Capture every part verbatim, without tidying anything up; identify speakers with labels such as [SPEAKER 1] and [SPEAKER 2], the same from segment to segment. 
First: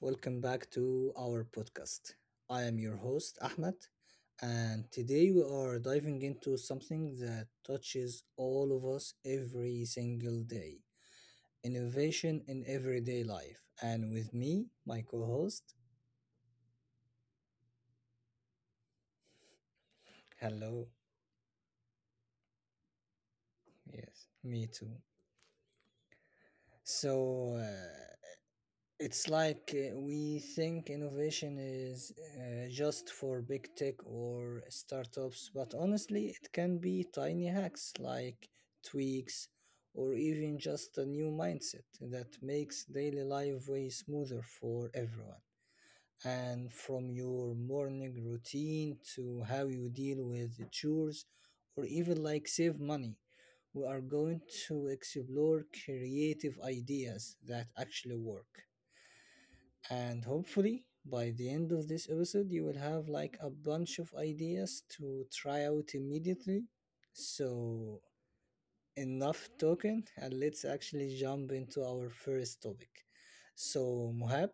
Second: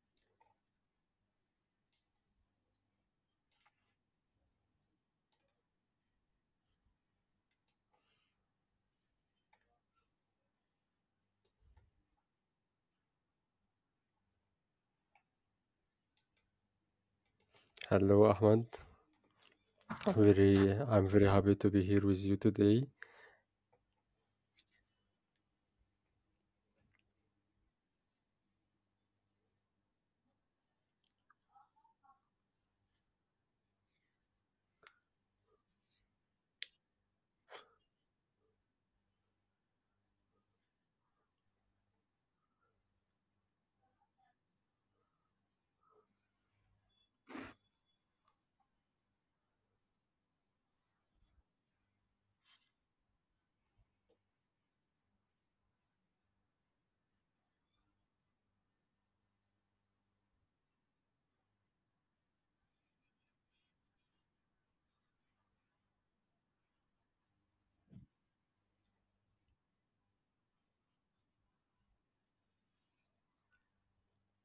[SPEAKER 1] welcome back to our podcast. I am your host Ahmed, and today we are diving into something that touches all of us every single day: innovation in everyday life. And with me, my co host.
[SPEAKER 2] Hello, Ahmad. Very,
[SPEAKER 1] Hello,
[SPEAKER 2] I'm very happy to be here with you today.
[SPEAKER 1] yes, me too. So, uh, It's like uh, we think innovation is uh, just for big tech or startups, but honestly, it can be tiny hacks like tweaks or even just a new mindset that makes daily life way smoother for everyone. And from your morning routine to how you deal with the chores or even like save money, we are going to explore creative ideas that actually work. And hopefully, by the end of this episode, you will have like a bunch of ideas to try out immediately. So, enough talking, and let's actually jump into our first topic. So, Mohab,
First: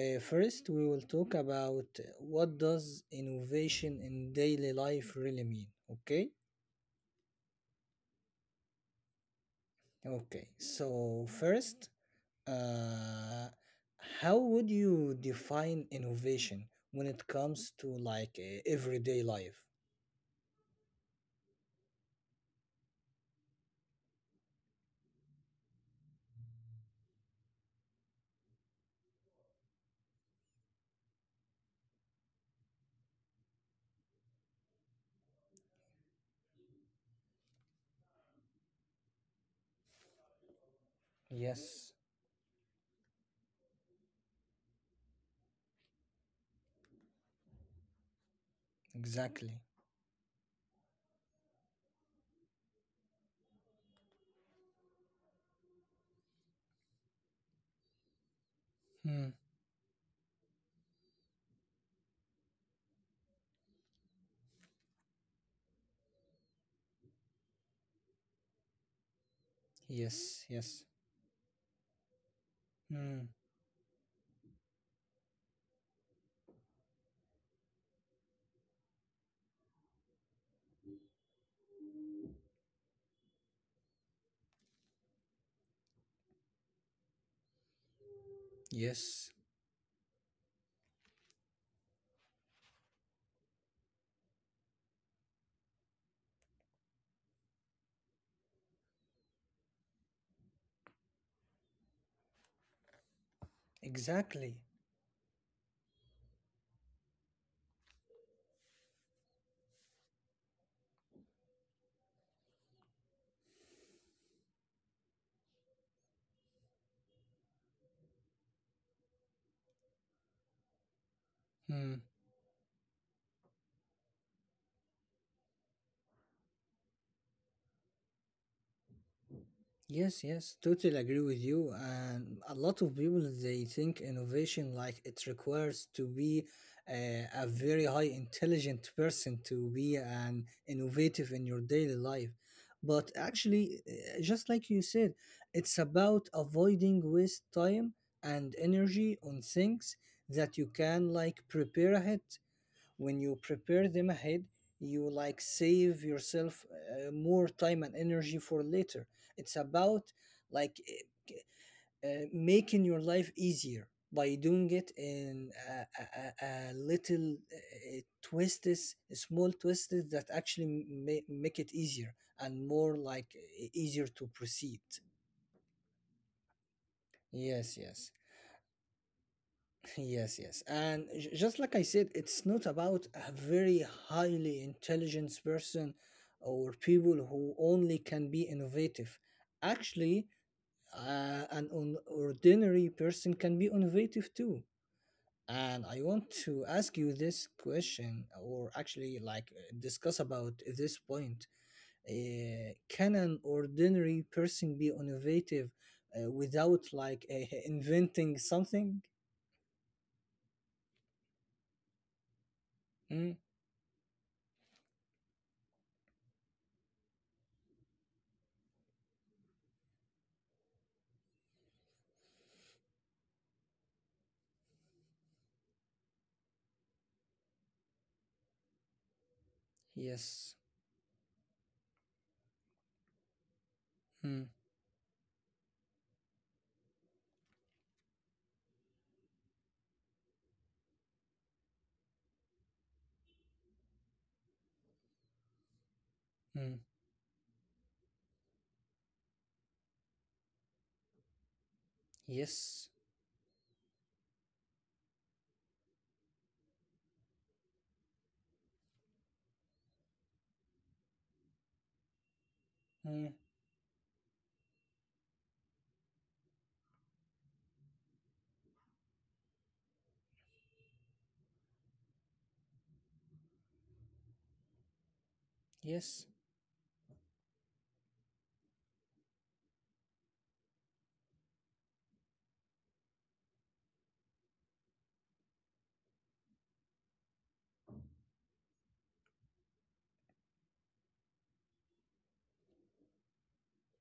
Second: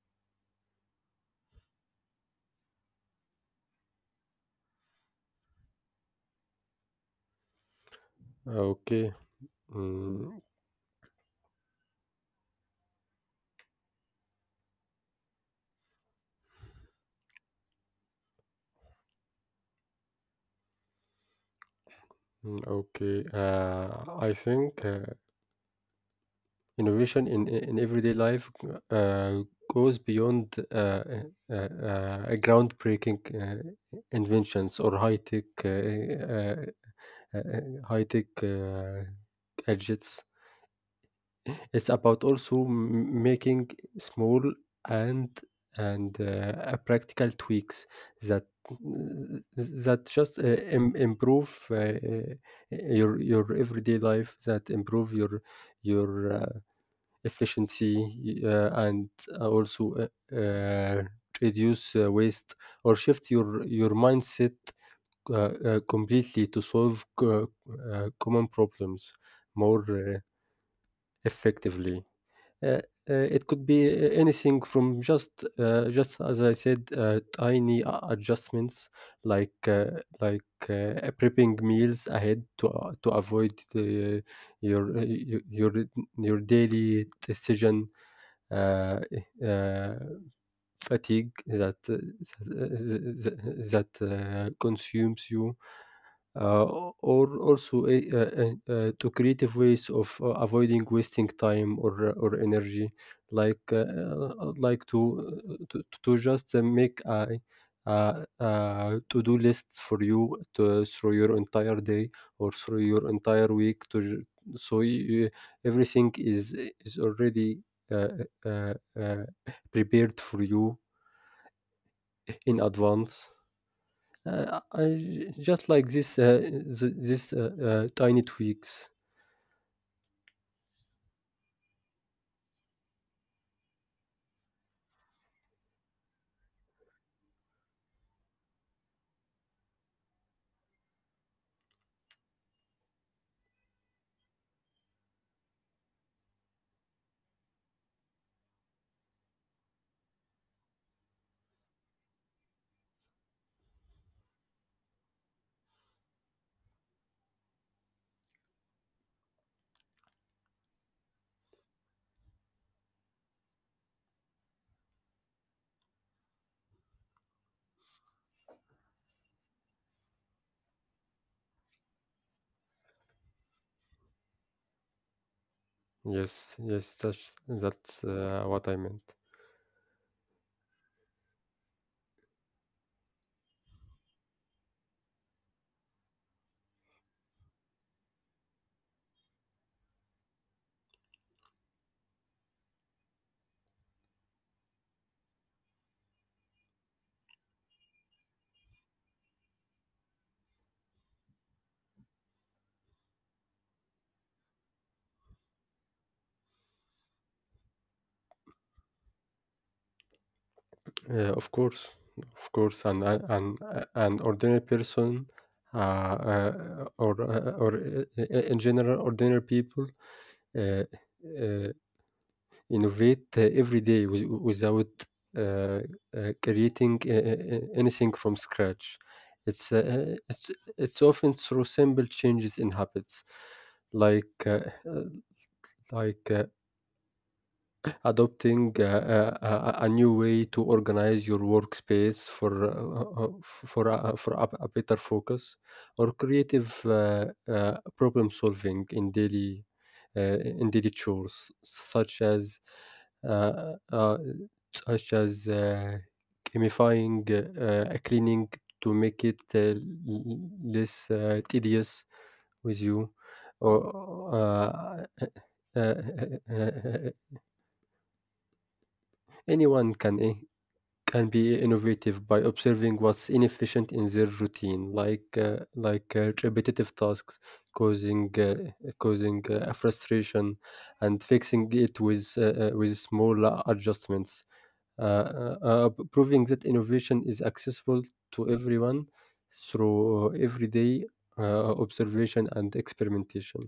[SPEAKER 1] uh, first we will talk about what does innovation in daily life really mean. Okay.
[SPEAKER 2] Okay. Mm,
[SPEAKER 1] Okay. So first, Uh, how would you define innovation when it comes to like eh, everyday life?
[SPEAKER 2] mm, okay. Uh, I think uh, innovation in in everyday life uh, goes beyond uh, uh, uh, uh, groundbreaking uh, inventions or high tech uh, uh, uh, high tech uh, gadgets.
[SPEAKER 1] Yes,
[SPEAKER 2] It's about also m- making small and and uh, practical tweaks that
[SPEAKER 1] exactly.
[SPEAKER 2] that just uh, im- improve uh, uh, your your everyday life that improve your your uh, efficiency uh, and
[SPEAKER 1] Hmm.
[SPEAKER 2] also uh, uh, reduce uh, waste or shift your your mindset uh, uh, completely to solve co- uh, common problems more uh,
[SPEAKER 1] Yes, yes.
[SPEAKER 2] effectively. uh, uh,
[SPEAKER 1] Hmm.
[SPEAKER 2] it could be a- anything from just uh, just as I said, uh, tiny a- adjustments like uh, like uh, prepping meals ahead to uh, to avoid uh, your, uh, your your your daily decision uh,
[SPEAKER 1] Yes,
[SPEAKER 2] uh, fatigue that uh, that uh, that uh, consumes you uh, or also a, uh uh uh, to creative ways of uh, avoiding wasting time or uh, or energy like uh, uh,
[SPEAKER 1] exactly.
[SPEAKER 2] like to, uh, to to just uh, make a, a, a to-do list for you to, through your entire day or through your entire week to ju- so you, everything is is already uh, uh, uh, prepared for you
[SPEAKER 1] Hmm.
[SPEAKER 2] in advance. Uh, I just like this uh, th- this uh, uh, tiny tweaks.
[SPEAKER 1] Yes, yes, totally agree with you. And a lot of people they think innovation like it requires to be a, a very high intelligent person to be an innovative in your daily life. But actually, eh, just like you said, it's about avoiding waste time and energy on things that you can like prepare ahead when you prepare them ahead you like save yourself uh, more time and energy for later. It's about like uh, uh, making your life easier by doing it in a, a, a a little uh, twists, small twists that actually ma- make it easier and more like uh, easier to proceed.
[SPEAKER 2] Yes, yes, that's
[SPEAKER 1] yes
[SPEAKER 2] that's
[SPEAKER 1] yes
[SPEAKER 2] uh, what I meant.
[SPEAKER 1] yes. yes. And j- just like I said, it's not about a very highly intelligent person or people who only can be innovative. Actually, uh, an un- ordinary person can be innovative too. And I want to ask you this question, or actually, like, uh, discuss about this point. Uh, can an ordinary person be innovative uh, without, like, uh, inventing something?
[SPEAKER 2] Uh, of course, of course, an
[SPEAKER 1] Mm,
[SPEAKER 2] an an an ordinary person, uh, uh, or uh, or uh, in general, ordinary people uh, uh, innovate uh, every day with- without uh, uh, creating uh, uh, uh, anything from scratch. It's, uh, uh,
[SPEAKER 1] yes.
[SPEAKER 2] it's, it's often through simple changes in habits,
[SPEAKER 1] Hmm.
[SPEAKER 2] like uh, uh, like uh, adopting uh, uh, uh, a new way to organize your workspace for uh, uh, for a, for a, a better focus or
[SPEAKER 1] Mm,
[SPEAKER 2] creative uh, uh, problem solving in daily uh, in daily chores such as
[SPEAKER 1] yes.
[SPEAKER 2] uh, uh, such as uh, gamifying uh, a cleaning to make it uh, l- less uh, tedious with
[SPEAKER 1] Mm,
[SPEAKER 2] you or uh, uh, uh, uh, anyone can eh, can be innovative by observing what's inefficient in their routine, like uh,
[SPEAKER 1] yes.
[SPEAKER 2] like uh, repetitive tasks causing uh, causing uh, a frustration, and fixing it with uh, uh, with small adjustments. Uh, uh, uh, proving that innovation is accessible to everyone through everyday uh, observation and experimentation.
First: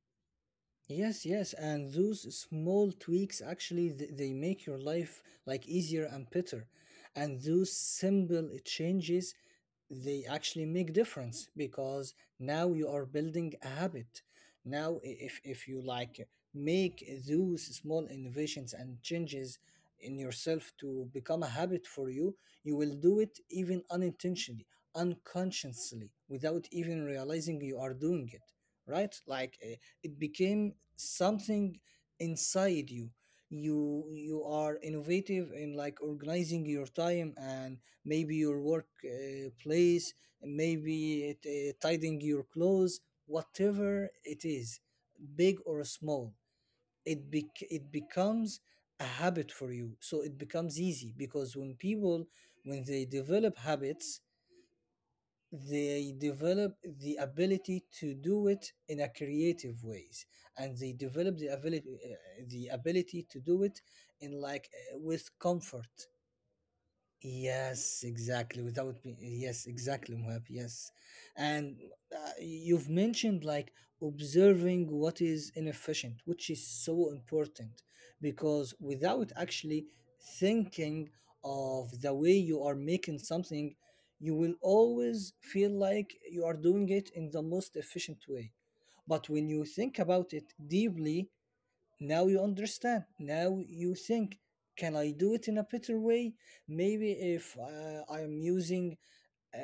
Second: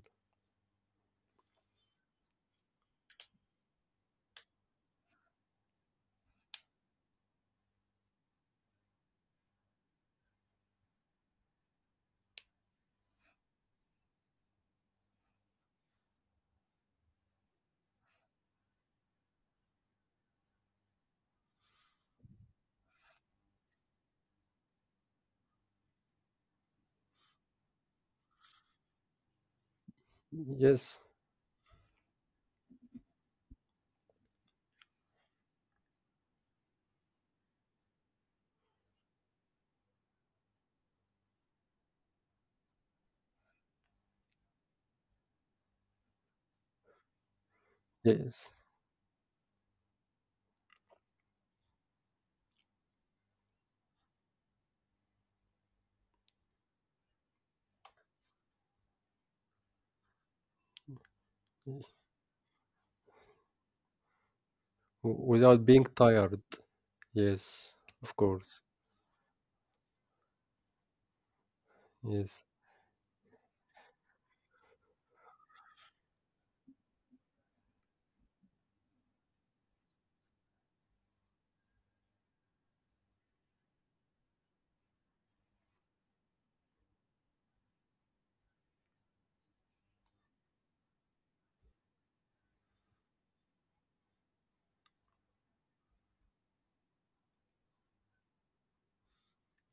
[SPEAKER 1] Yes, yes. And those small tweaks actually th- they make your life like easier and better. And those simple changes they actually make difference because now you are building a habit. Now i- if if you like make those small innovations and changes in yourself to become a habit for you, you will do it even unintentionally, unconsciously, without even realizing you are doing it, right? Like eh, it became
[SPEAKER 2] Yes,
[SPEAKER 1] something inside you. You you are innovative in like organizing your time and maybe your work uh, place, maybe it, uh, tidying your clothes, whatever it is, big or small, it bec- it
[SPEAKER 2] yes,
[SPEAKER 1] becomes a habit for you. So it becomes easy because when people, when they develop habits, they develop the ability to do it in a creative ways, and they develop the
[SPEAKER 2] w-
[SPEAKER 1] ability uh, the ability to do it in like uh, with
[SPEAKER 2] without being
[SPEAKER 1] comfort.
[SPEAKER 2] tired. Yes,
[SPEAKER 1] Yes,
[SPEAKER 2] of course.
[SPEAKER 1] exactly. Without me, yes, exactly, Muhab. Yes, and uh,
[SPEAKER 2] Yes,
[SPEAKER 1] you've mentioned like observing what is inefficient, which is so important because without actually thinking of the way you are making something, you will always feel like you are doing it in the most efficient way. But when you think about it deeply, now you understand. Now you think, can I do it in a better way? Maybe if uh, I'm using uh,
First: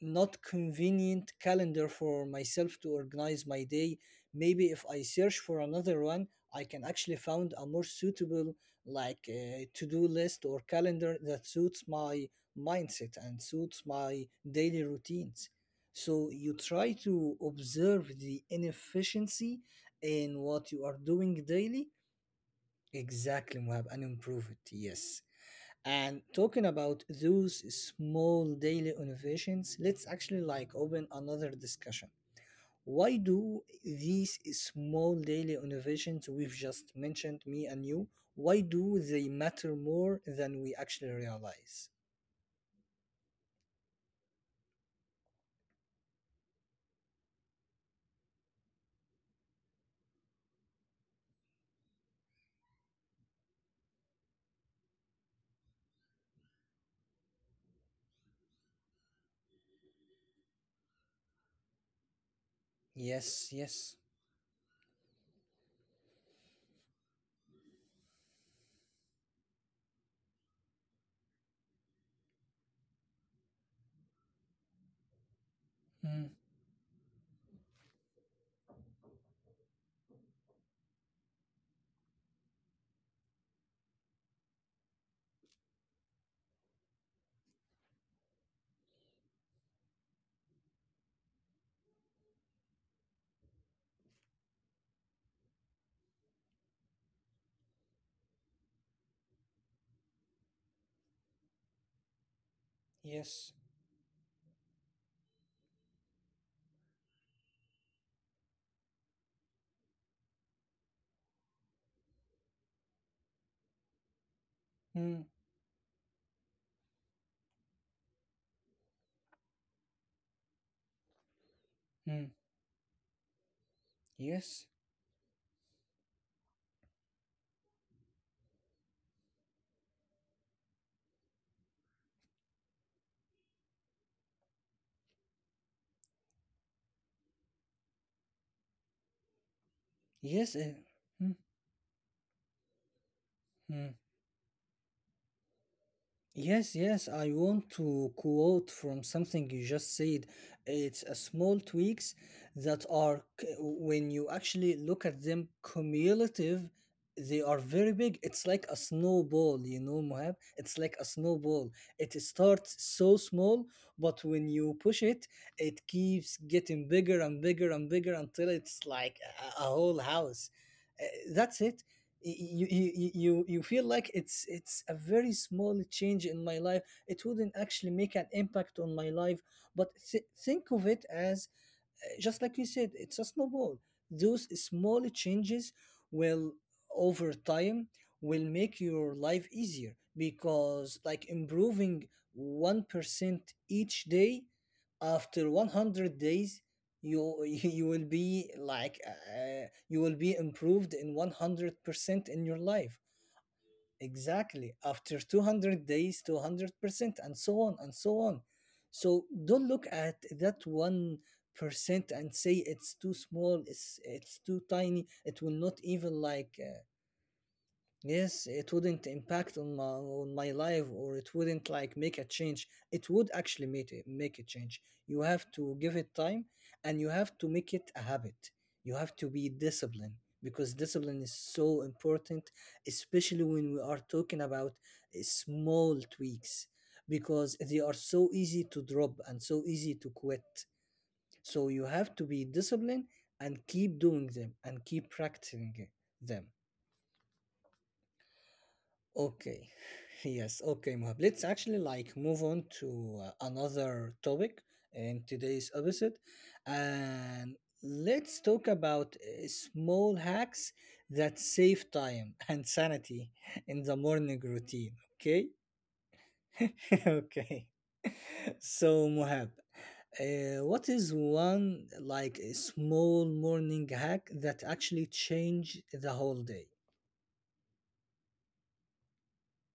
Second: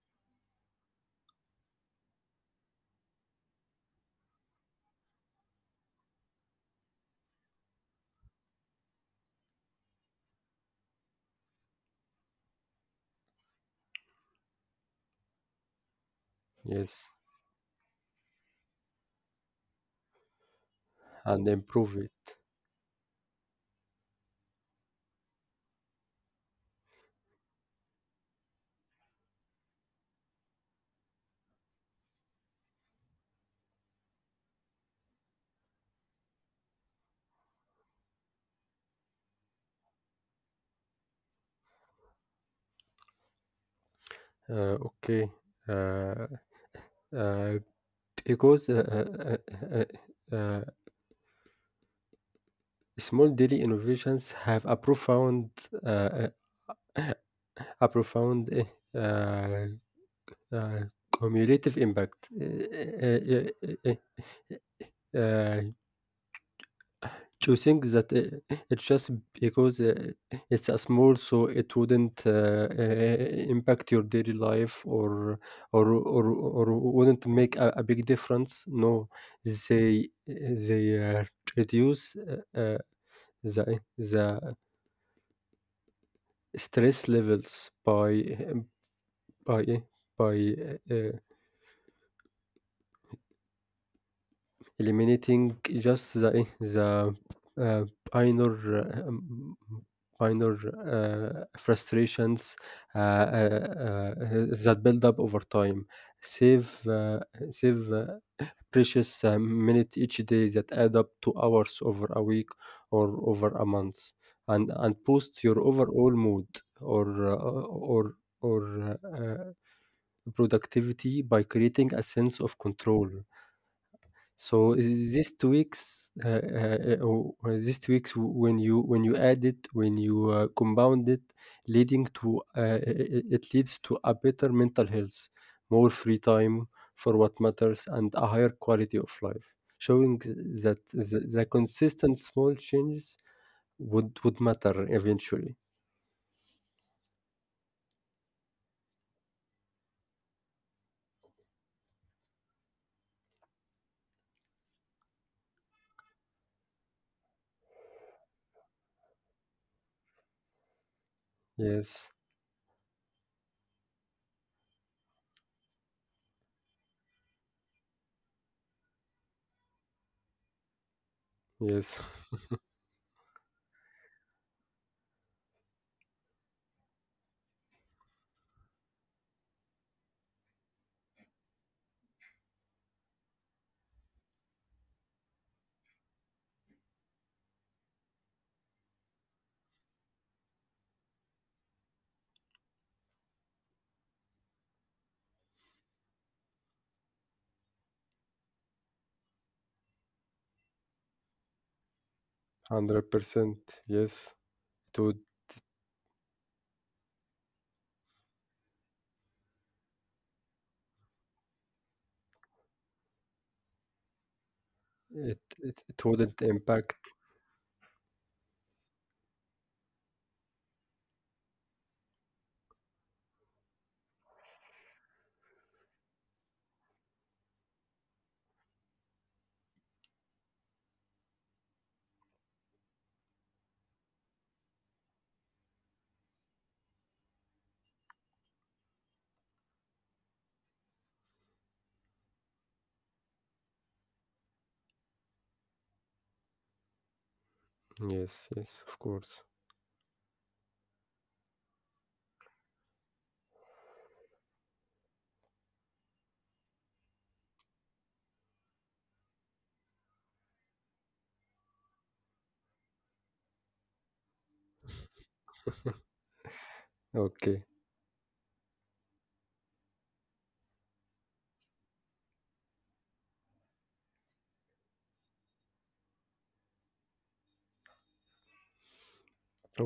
[SPEAKER 1] not convenient calendar for myself to organize my day. Maybe if I search for another one, I can actually find a more suitable like uh, to-do list or calendar that suits my mindset and suits my daily routines. So you try
[SPEAKER 2] yes,
[SPEAKER 1] to observe the inefficiency in what you are
[SPEAKER 2] and
[SPEAKER 1] doing
[SPEAKER 2] improve
[SPEAKER 1] daily.
[SPEAKER 2] it.
[SPEAKER 1] Exactly, Muhab, and improve it. Yes, and talking about those small daily innovations, let's actually like open another discussion. Why do these small daily innovations we've just mentioned, me and you, why do they matter more than we actually realize?
[SPEAKER 2] Uh, okay, uh, uh, because uh, uh, uh, uh, uh, small daily innovations have a profound, uh, uh, a profound uh, uh, uh, cumulative impact. Uh, uh,
[SPEAKER 1] Yes,
[SPEAKER 2] uh,
[SPEAKER 1] yes.
[SPEAKER 2] uh, uh, To think that I it's just because, uh, it's a small, so it wouldn't, uh, I impact your daily life or or or
[SPEAKER 1] Mm,
[SPEAKER 2] or wouldn't make a a big difference. No, they they, uh, reduce, uh, uh, the the stress levels by eh, by eh, by, uh eliminating just the eh, the uh, minor uh, um, minor uh, frustrations uh,
[SPEAKER 1] yes.
[SPEAKER 2] uh, uh, that build up over time. Save uh, Save uh, precious uh, minute each day that add up to hours over a week or over a month, and and
[SPEAKER 1] Mm,
[SPEAKER 2] boost your overall mood or uh, or or uh, uh, productivity by creating a
[SPEAKER 1] mm,
[SPEAKER 2] sense of control.
[SPEAKER 1] yes.
[SPEAKER 2] So this tweaks uh, uh, uh, or or this tweaks w- when you when you add it when you uh, compound it, leading to uh, uh, uh, it leads to a better mental health, more free time for what matters, and a higher quality of life, showing
[SPEAKER 1] Yes. Eh,
[SPEAKER 2] that the,
[SPEAKER 1] mm,
[SPEAKER 2] the consistent small changes
[SPEAKER 1] mm.
[SPEAKER 2] would would matter eventually.
[SPEAKER 1] Yes, yes, I want to quote from something you just said. It's a small tweaks that are, c- when you actually look at them cumulative, they are very big. It's like a snowball, you know, Mohab? It's like a snowball.
[SPEAKER 2] Yes,
[SPEAKER 1] It starts so small, but when you push it, it keeps getting bigger and bigger and bigger until it's like a, a whole house. Uh, That's it.
[SPEAKER 2] yes,
[SPEAKER 1] You, you you you feel like it's it's a very small change in my life, it wouldn't actually make an impact on my life, but th- think of it as, just like you said, it's a snowball. Those small changes will, over time, will make your life easier because, like, improving one percent each day, after one hundred days, you you will be like uh, you will be improved in one hundred percent in your life.
[SPEAKER 2] hundred percent. Yes,
[SPEAKER 1] Exactly.
[SPEAKER 2] it would
[SPEAKER 1] After two hundred days, two hundred percent, and so on and so on. So don't look at that one percent and say it's too small, it's, it's too tiny.
[SPEAKER 2] it,
[SPEAKER 1] It will not
[SPEAKER 2] it it
[SPEAKER 1] even
[SPEAKER 2] wouldn't
[SPEAKER 1] like uh,
[SPEAKER 2] impact.
[SPEAKER 1] yes, it wouldn't impact on my on my life or it wouldn't like make a change. It would actually make it make a change. You have to give it time and you have to make it a habit. You have to be disciplined, because discipline is so important, especially when we are talking about uh, small tweaks because they are so easy to drop and so easy to quit. So you have to be disciplined and keep doing them and keep practicing them.
[SPEAKER 2] Yes, yes, of course.
[SPEAKER 1] Okay. Yes. Okay, Muhab. Let's actually like move on to uh, another topic in today's episode, and let's talk about uh, small hacks that save time and sanity in the morning routine. Okay.
[SPEAKER 2] Okay.
[SPEAKER 1] Okay. So, Muhab, uh, what is one like a small morning hack that actually change the whole day?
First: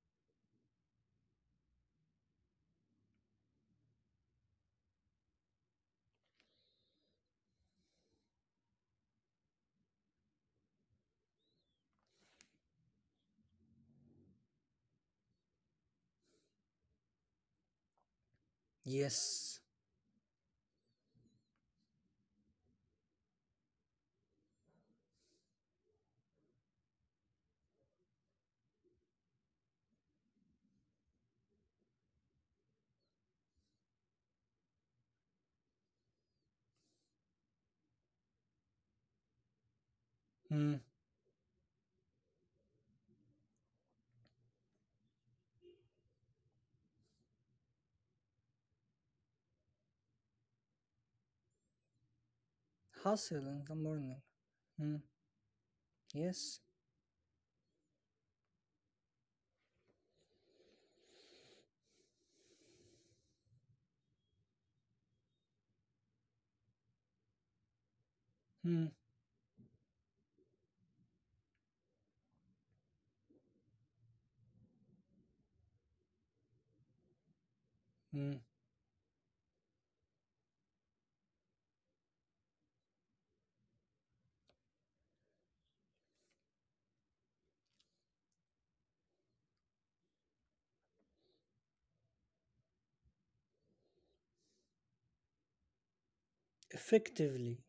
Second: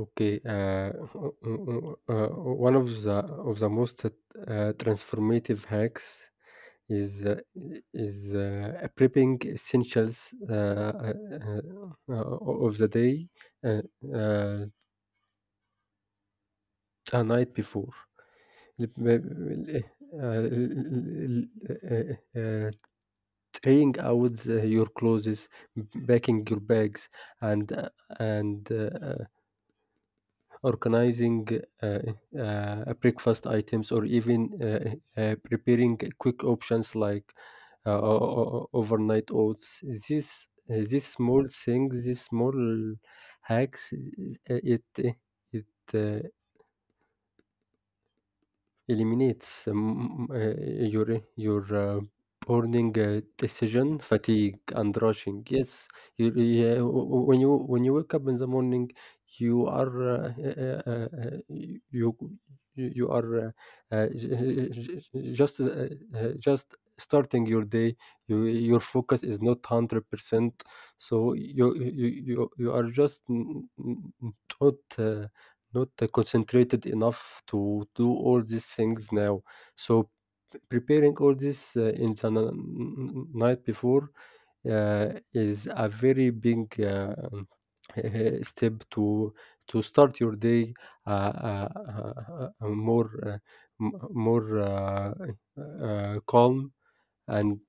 [SPEAKER 2] Okay, uh, o- o- o- uh, one of the of the most uh, transformative hacks is uh, is uh, prepping essentials uh, uh, uh, uh, of the day uh, uh, the night before. L-
[SPEAKER 1] Yes.
[SPEAKER 2] Uh, uh, uh, Trying out uh, your clothes, packing your bags, and uh, and uh, organizing uh, uh, uh, breakfast items, or even uh, uh, uh, preparing quick options like uh, o- o- overnight oats. This
[SPEAKER 1] Hmm.
[SPEAKER 2] uh, These small things, these small hacks, uh, it it uh, eliminates um, uh, your your uh, burning uh,
[SPEAKER 1] Hustle in the
[SPEAKER 2] decision
[SPEAKER 1] morning.
[SPEAKER 2] fatigue
[SPEAKER 1] Hmm.
[SPEAKER 2] and rushing. Yes, you,
[SPEAKER 1] Yes.
[SPEAKER 2] yeah, w- w- when you when you wake up in the morning, you are uh, uh, uh, uh, you you you are uh, uh, j- eh, j- j- just uh, uh, just starting your day. You, your
[SPEAKER 1] Hmm.
[SPEAKER 2] focus is not hundred percent, so you you you you you are just n- n- n- not. Uh, not uh, concentrated enough to do
[SPEAKER 1] Hmm.
[SPEAKER 2] all these things now. So p- preparing all this uh, in the n- n- night before uh, is a very big uh, step to to start your day uh, uh, uh, uh, more uh, m- more uh, uh, calm
[SPEAKER 1] Effectively.
[SPEAKER 2] and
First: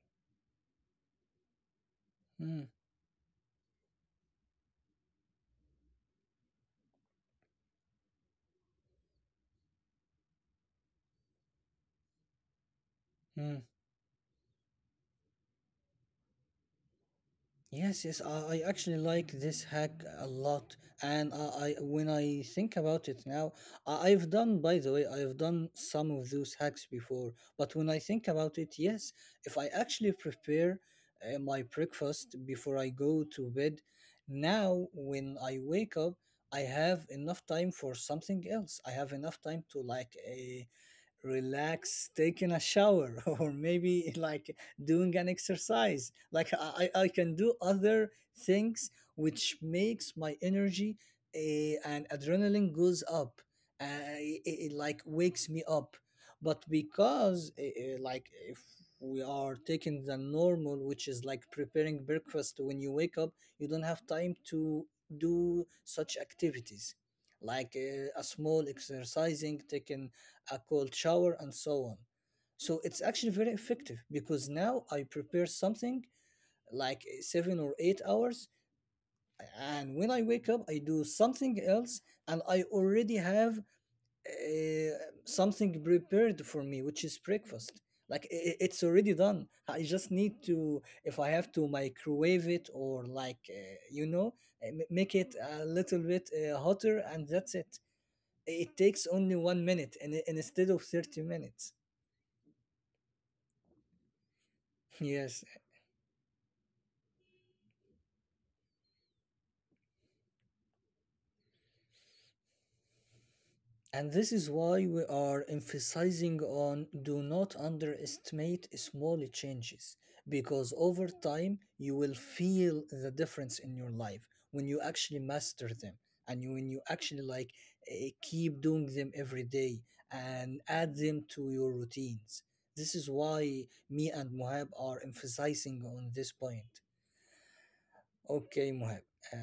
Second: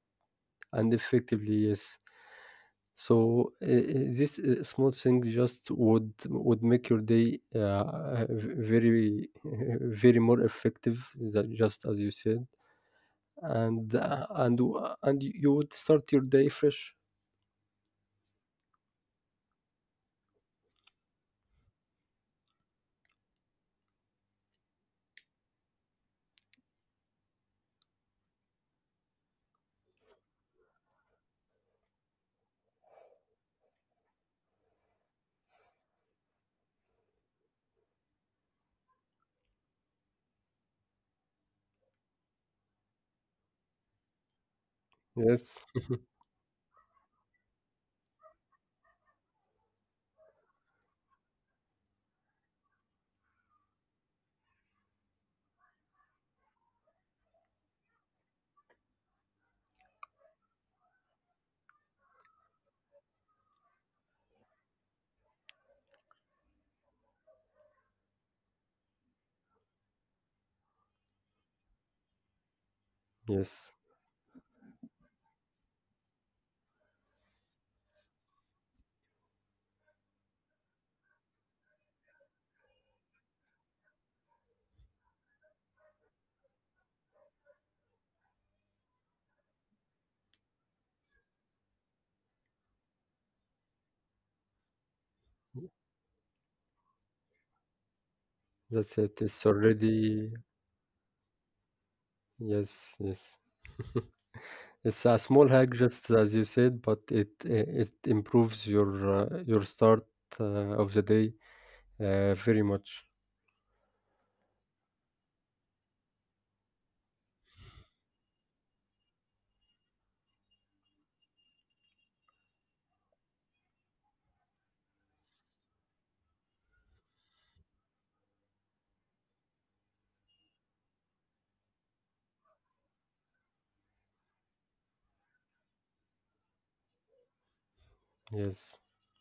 [SPEAKER 2] and effectively. Yes.
[SPEAKER 1] Hmm.
[SPEAKER 2] So, uh, uh, this uh, small thing just would would make your day uh, v- very very more effective, than just as you said,
[SPEAKER 1] Hmm.
[SPEAKER 2] and uh, and w- and you would start your day fresh.
[SPEAKER 1] Yes. Yes. I, I actually like this hack a lot, and I, I when I think about it now, I, I've done. By the way, I've done some of those hacks before, but when I think about it, yes, if I actually prepare uh, my breakfast before I go to bed, now when I wake up, I have enough time for something else. I have enough time to like uh, relax, taking a shower or maybe like doing an
[SPEAKER 2] Yes,
[SPEAKER 1] exercise. Like i, I I can do other things which makes my energy eh, and adrenaline goes up. uh, it, it like wakes me up, but because eh, eh, like if we are taking the normal, which is like preparing breakfast when you wake up, you don't have time to do such activities like uh, a small exercising, taking a cold shower, and so on. So it's actually very
[SPEAKER 2] yes,
[SPEAKER 1] effective because now I prepare something like eh, seven or eight hours, and when I wake up, I do something else, and I already have uh, something prepared for me, which is breakfast. Like i- i- it's already done. I just need to, if I have to microwave it or like uh, you know, uh, ma- make it a little bit uh, hotter, and that's it. It takes
[SPEAKER 2] that's it.
[SPEAKER 1] only
[SPEAKER 2] It's
[SPEAKER 1] one minute, and, and
[SPEAKER 2] already
[SPEAKER 1] instead of thirty minutes.
[SPEAKER 2] yes, yes. It's a
[SPEAKER 1] Yes,
[SPEAKER 2] small hack, just as you said, but it it improves your uh, your start uh, of the day uh, very much.
[SPEAKER 1] and this is why we are emphasizing on do not underestimate small changes because over time you will feel the difference in your life when you actually master them and you, when you actually like eh, keep doing them every day and add them to your routines. This is why me and Muhab are emphasizing on this point. Okay,
[SPEAKER 2] Yes.
[SPEAKER 1] Mohab. Uh,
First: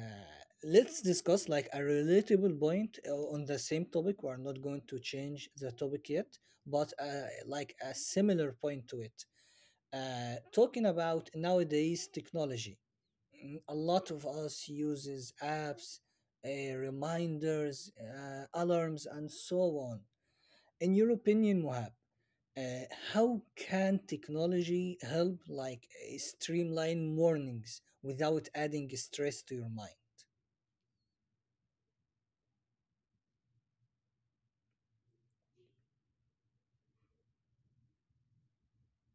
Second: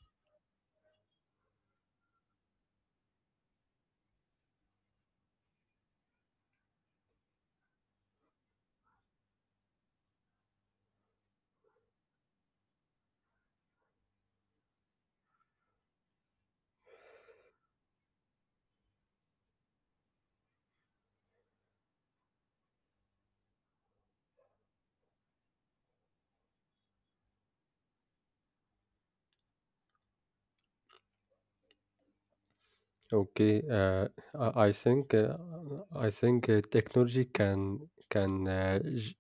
[SPEAKER 1] let's discuss like a relatable point uh, on the same topic. We're not going to change the topic yet, but uh, like a similar point to it. Uh, talking about nowadays technology, mm, a lot of us uses apps, uh, reminders, uh, alarms, and so on. In your opinion, Mohab, uh, how can technology help like uh, streamline mornings without adding stress to your mind?
[SPEAKER 2] Okay, uh, I I think uh, I think uh, technology can can uh, g-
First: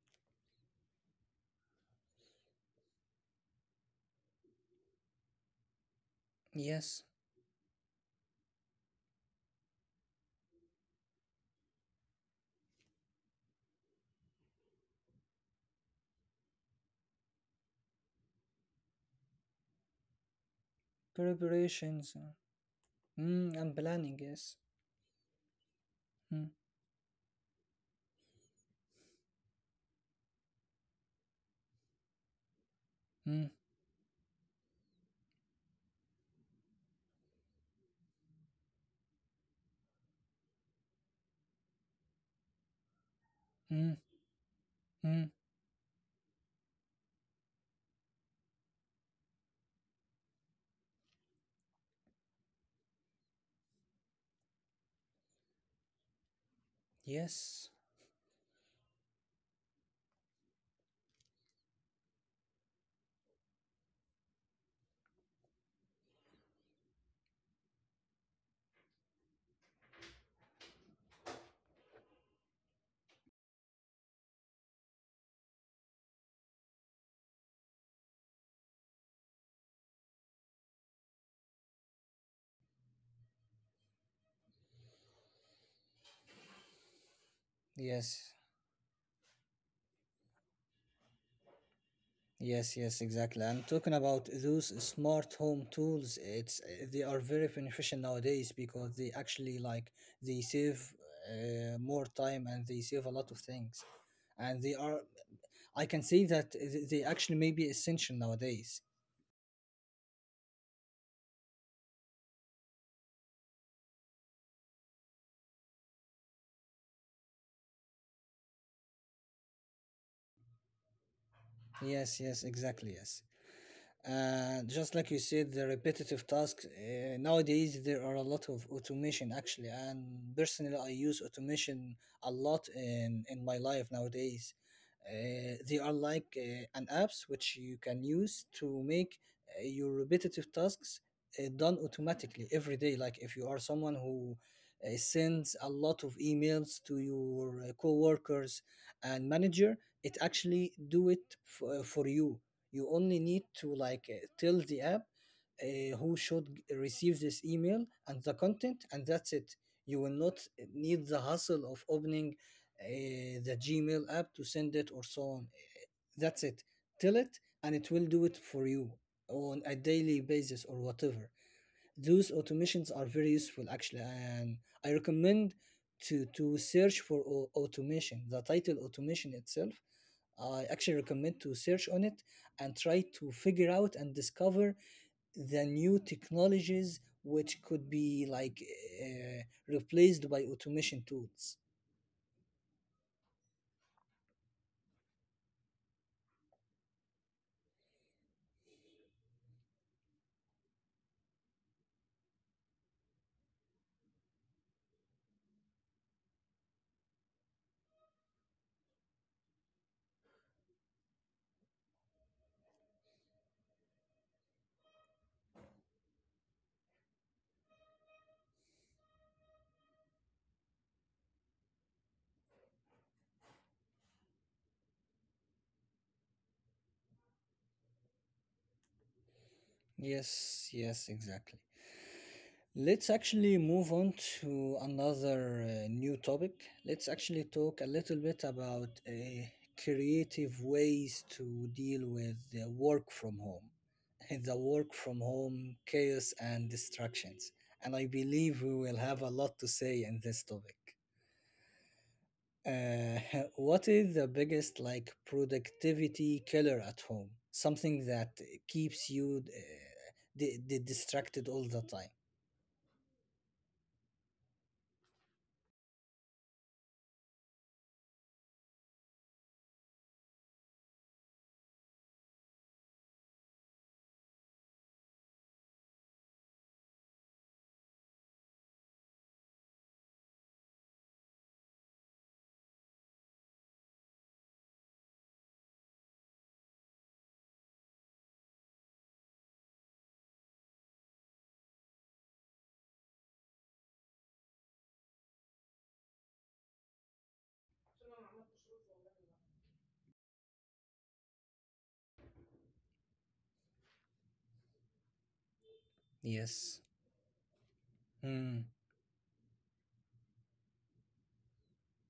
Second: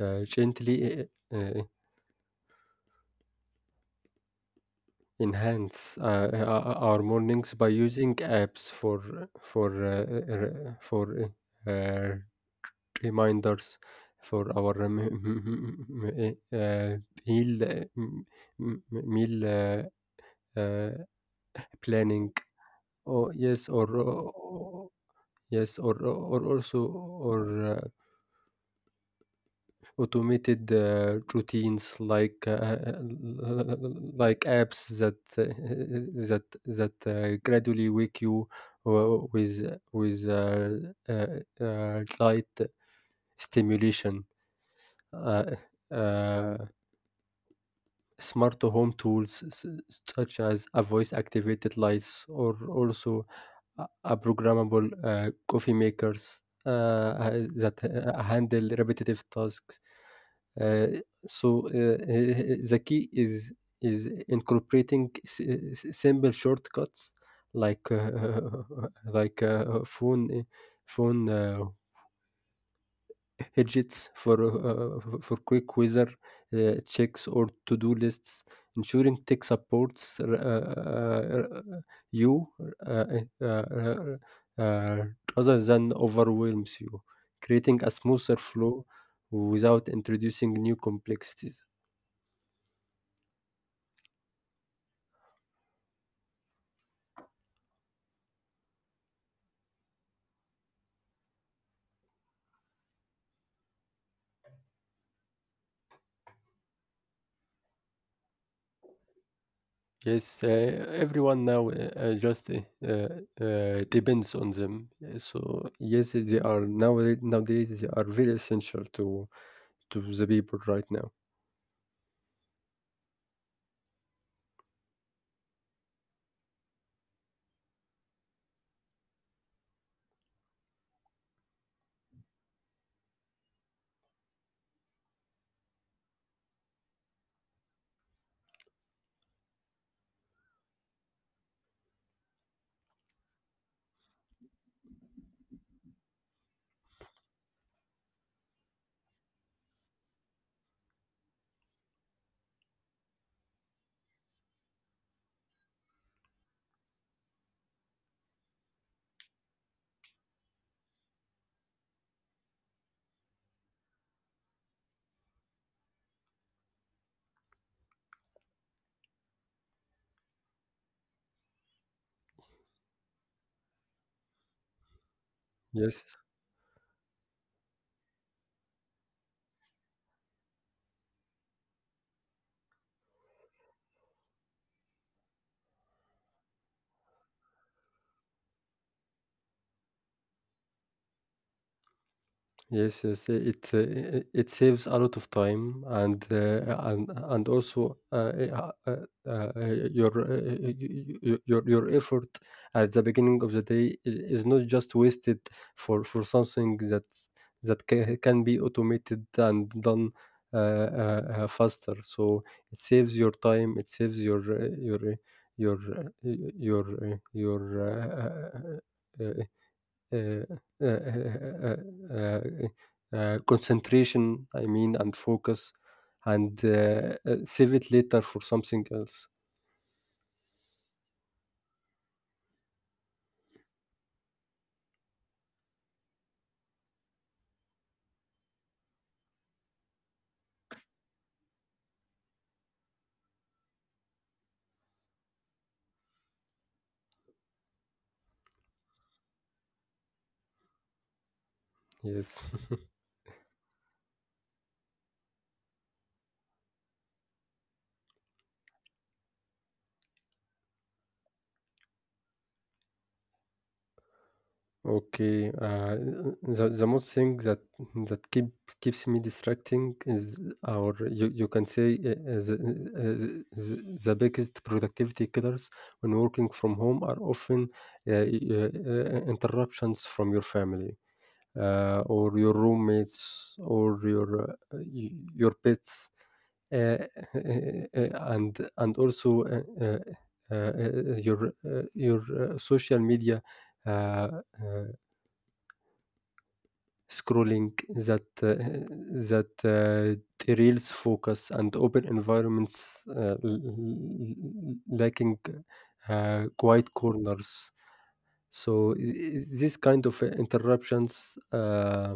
[SPEAKER 2] uh, gently uh, uh, enhance uh, uh, our
[SPEAKER 1] Yes,
[SPEAKER 2] mornings by using apps for for uh, uh, for uh, uh, reminders for our m- m- m- m- uh, meal uh, m- m- meal uh, uh,
[SPEAKER 1] preparations uh,
[SPEAKER 2] planning. Oh
[SPEAKER 1] mm, and
[SPEAKER 2] yes, or,
[SPEAKER 1] planning. Yes.
[SPEAKER 2] or yes, or or
[SPEAKER 1] Mm,
[SPEAKER 2] or also or. Uh, automated uh, routines like uh,
[SPEAKER 1] mm,
[SPEAKER 2] uh, like apps that uh, that that uh, gradually wake you uh, with with uh, uh, uh, light
[SPEAKER 1] mm,
[SPEAKER 2] stimulation.
[SPEAKER 1] mm.
[SPEAKER 2] Uh, uh, Smart home tools s- such as a voice activated lights or also a a programmable uh, coffee makers uh, that
[SPEAKER 1] Yes,
[SPEAKER 2] uh, handle repetitive tasks. Uh, so uh, uh, the key is is incorporating s- s- simple shortcuts like uh, like uh, phone uh, phone uh, widgets for uh, for quick weather uh, checks or to-do lists, ensuring tech supports uh, uh, you uh, uh, uh, uh, rather than overwhelms you, creating a
[SPEAKER 1] yes,
[SPEAKER 2] smoother flow without introducing new complexities.
[SPEAKER 1] yes, yes, exactly. I'm talking about those smart home tools. It's uh, They are very beneficial nowadays because they actually like they save uh, more time and they save a lot of things, and they are. I can say that th- they actually may be essential nowadays.
[SPEAKER 2] Yes, uh, everyone now uh, uh, just uh, uh, uh, depends on them. Uh, So yes, they are now nowadays they are very essential to to the people right now.
[SPEAKER 1] Yes, yes, exactly. Yes. And just like you said, the repetitive tasks uh, nowadays there are a lot of automation actually. And personally, I use automation a lot in in my life nowadays. Uh, they are like uh, an apps which you can use to make uh, your repetitive tasks uh, done automatically every day. Like if you are someone who uh, sends a lot of emails to your uh, coworkers and manager, it actually do it f- uh, for you. You only need to like uh, tell the app uh, who should g- receive this email and the content, and that's it. You will not uh, need the hassle of opening uh, the Gmail app to send it or so on. That's it, tell it and it will do it for you on a daily basis or whatever. Those automations are very useful actually, and I recommend
[SPEAKER 2] Yes.
[SPEAKER 1] to to search for au- automation, the title automation itself. I actually recommend to search on it and try to figure out and discover the new technologies which could be like uh, replaced by automation tools.
[SPEAKER 2] Yes, yes, i- it uh, i- it saves a lot of time and uh, and and also uh, eh, uh, uh, uh, your, uh, y- y- y- your your effort at the beginning of the day i- is not just wasted for for something that that can can be automated and done uh, uh, uh, faster. So it saves your time. It saves your uh, your uh, your uh, y- your uh, your uh, uh, uh, uh, uh, uh, uh, uh, uh, concentration, I mean, and focus, and uh, uh, save it later for something else.
[SPEAKER 1] Yes, yes, exactly. Let's actually move on to another uh, new topic. Let's actually talk a little bit about uh, creative ways to deal with the work from home, the work from home chaos and distractions. And I believe we will have a lot to say in this topic.
[SPEAKER 2] Yes.
[SPEAKER 1] Uh, what is the biggest like productivity killer at home? Something that keeps you uh, di- di- distracted all the time.
[SPEAKER 2] Okay. Uh, the the most thing that that keep keeps me distracting is, or you, you can say, uh, uh, the, uh, the, the the biggest productivity killers when working from home are often uh, uh, uh, interruptions from your family, uh, or your roommates or your uh, y- your pets, uh, and and also uh, uh, uh, uh, your uh, your uh, social media uh, uh, scrolling that uh, that uh, derails focus, and open environments uh, l- l- lacking uh,
[SPEAKER 1] Yes.
[SPEAKER 2] quiet corners.
[SPEAKER 1] Hmm.
[SPEAKER 2] So i- i- this kind of uh, interruptions uh,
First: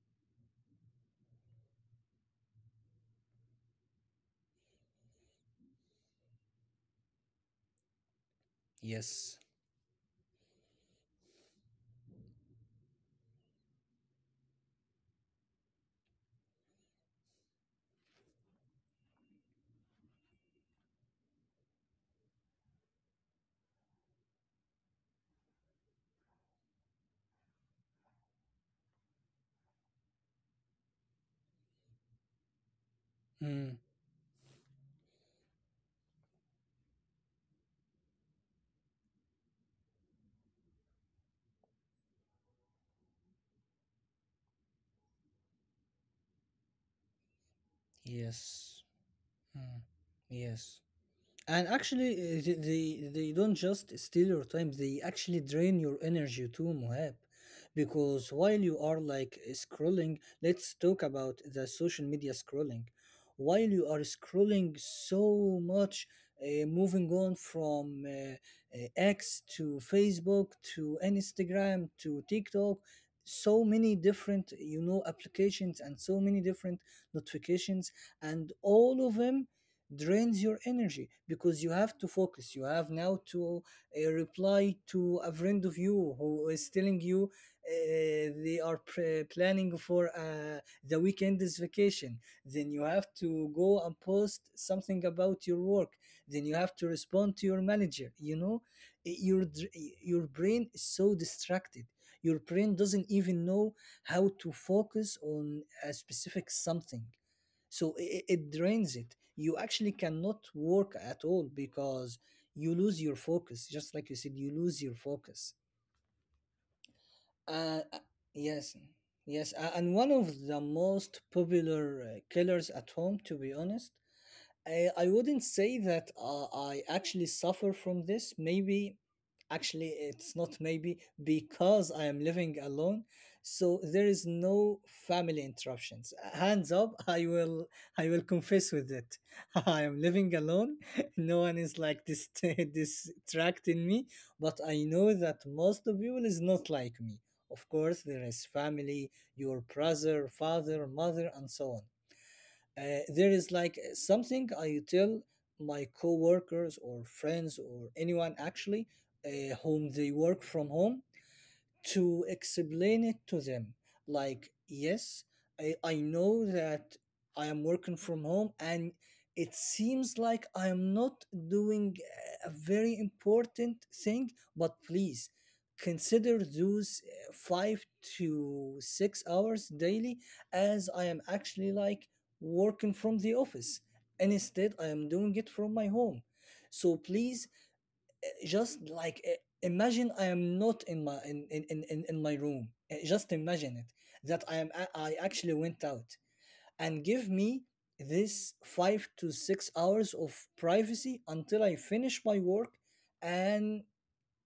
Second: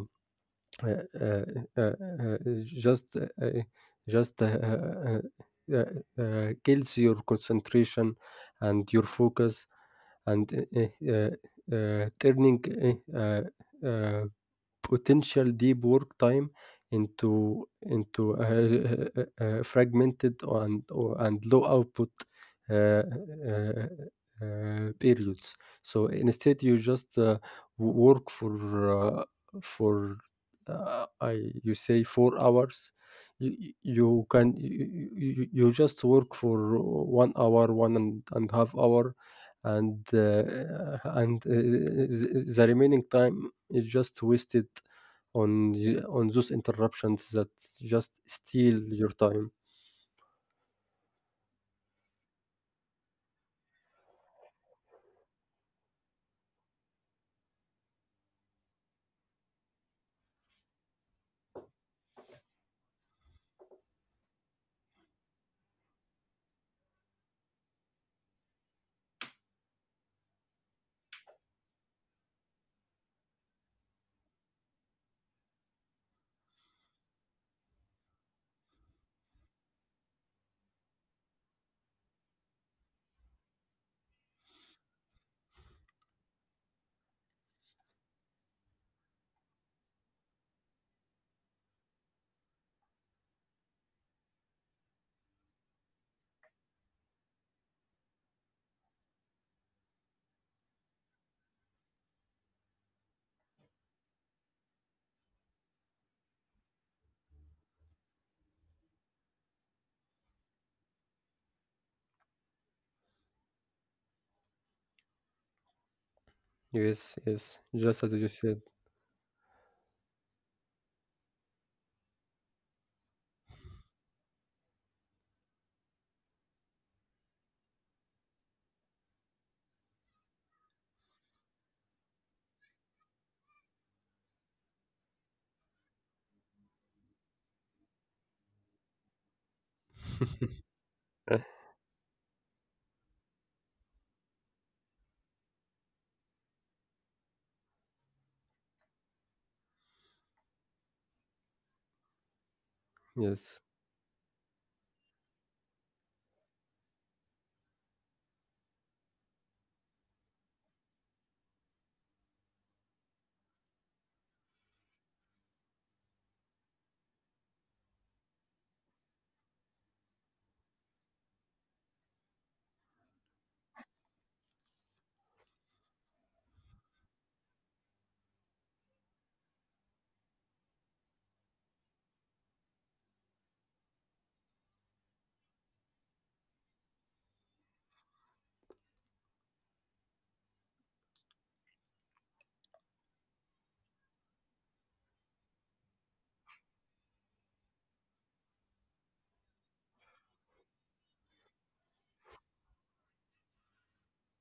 [SPEAKER 2] Uh, uh, uh, uh, just uh, uh, just uh, uh, uh, uh, uh, kills your concentration and your
[SPEAKER 1] Yes.
[SPEAKER 2] focus and uh, uh, uh, turning uh, uh, uh, potential deep work time into into a a fragmented and or, and low output uh, uh, uh, periods. So instead, you just uh, w- work for uh, for uh, I you say four hours. You, you
[SPEAKER 1] Mm.
[SPEAKER 2] you can you, you you- You just work for one hour, one and, and half hour, and uh, and uh, the the remaining time is just wasted on y- on those interruptions that just steal
[SPEAKER 1] Yes.
[SPEAKER 2] your time.
[SPEAKER 1] Mm. Yes. And actually, uh, they, they they don't just steal your time; they actually drain your energy too, Mohab. Because while you are like scrolling, let's talk about the social media scrolling. While you are scrolling so much, uh, moving on from uh, uh, X to Facebook to Instagram to TikTok, so many different you know applications and so many different notifications, and all of them drains your energy because you have to focus. You have now to uh, reply to a friend of you who is telling you uh, they are pre- planning for uh, the weekend's vacation. Then you have to go and post something about your work, then you have to respond to your manager, you know. I- your dr- your brain is so distracted, your brain doesn't even know how to focus on a specific something. So it, it drains it, you actually cannot work at all because you lose your focus, just like you said, you lose your focus.
[SPEAKER 2] Yes, yes,
[SPEAKER 1] uh uh,
[SPEAKER 2] just as you said.
[SPEAKER 1] yes. Yes, uh, and one of the most popular uh, killers at home, to be honest, I, I wouldn't say that uh, I actually suffer from this. Maybe, actually, it's not maybe, because I am living alone, so there is no family interruptions. Hands up, I will I will confess with it. I am living alone. No one is like this distracting me, but I know that most of people is not like me. Of course, there is family, your brother, father, mother, and so on. Uh, there is
[SPEAKER 2] Yes,
[SPEAKER 1] like something I tell my coworkers or friends or anyone actually uh, whom they work from home, to explain it to them. Like, yes, i, I know that I am working from home, and it seems like I am not doing a very important thing, but please consider those uh, five to six hours daily as I am actually like working from the office and instead I am doing it from my home. So please, just like uh, imagine I am not in my in in in, in- in my room. Uh, just imagine it, that I am a- I actually went out, and give me this five to six hours of privacy until I finish my work, and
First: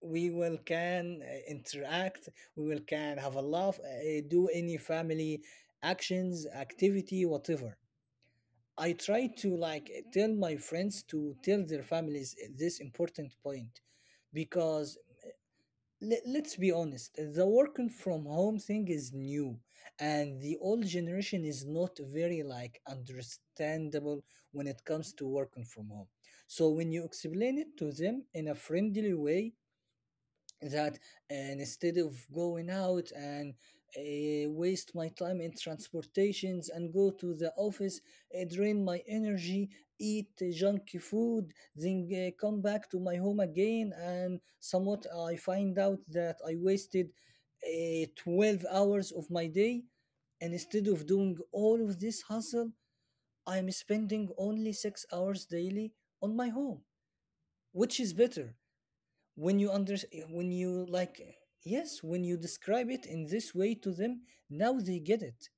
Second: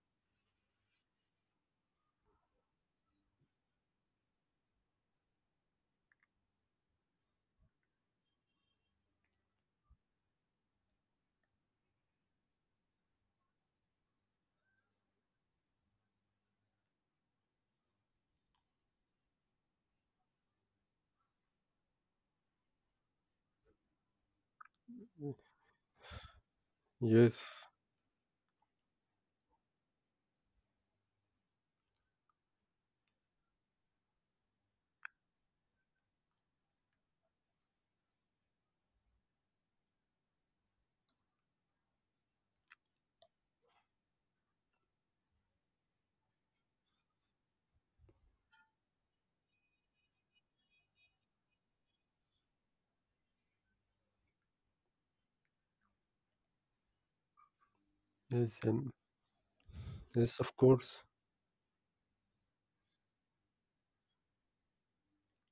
[SPEAKER 1] we will can uh, interact, we will can have a laugh, uh, do any family actions activity, whatever. I try to like tell my friends to tell their families this important point, because le- let's be honest, the working from home thing is new, and the old generation is not very like understandable when it comes to working from home. So when you explain
[SPEAKER 2] yes,
[SPEAKER 1] it to them in a friendly way, that, and instead of going out and uh, waste my time in transportations and go to the office, uh, drain my energy, eat uh, junky food, then uh, come back to my home again, and somewhat I find out that I wasted uh, twelve hours of my day. And instead of doing all of this hustle, I'm spending only six hours daily on my home, which is better.
[SPEAKER 2] yes, and
[SPEAKER 1] when you under
[SPEAKER 2] yes,
[SPEAKER 1] when
[SPEAKER 2] of
[SPEAKER 1] you
[SPEAKER 2] course.
[SPEAKER 1] like, yes, when you describe it in this way to them, now they get it,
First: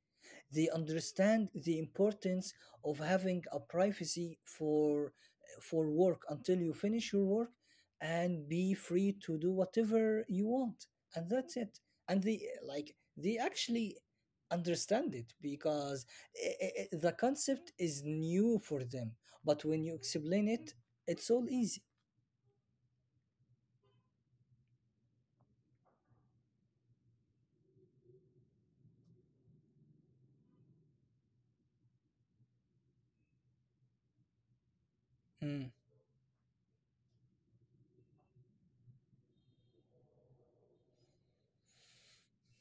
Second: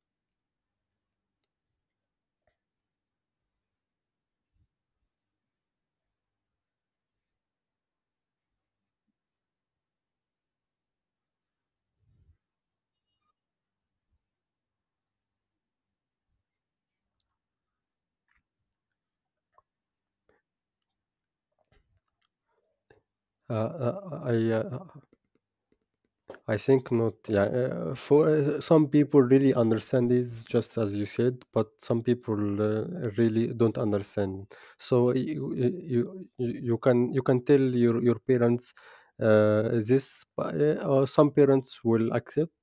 [SPEAKER 1] they understand the importance of having a privacy for for work until you finish your work and be free to do whatever you want, and that's it. And they, like they actually understand it, because i- i- i- the concept is new for them, but when you explain it, it's all easy.
[SPEAKER 2] Uh, uh, I uh, I think not. Yeah, uh, for uh, some people really understand it just as you said, but some people uh, really don't understand. So you
[SPEAKER 1] Mm,
[SPEAKER 2] you you you can you can tell your your parents uh, this, but, uh, or some parents will accept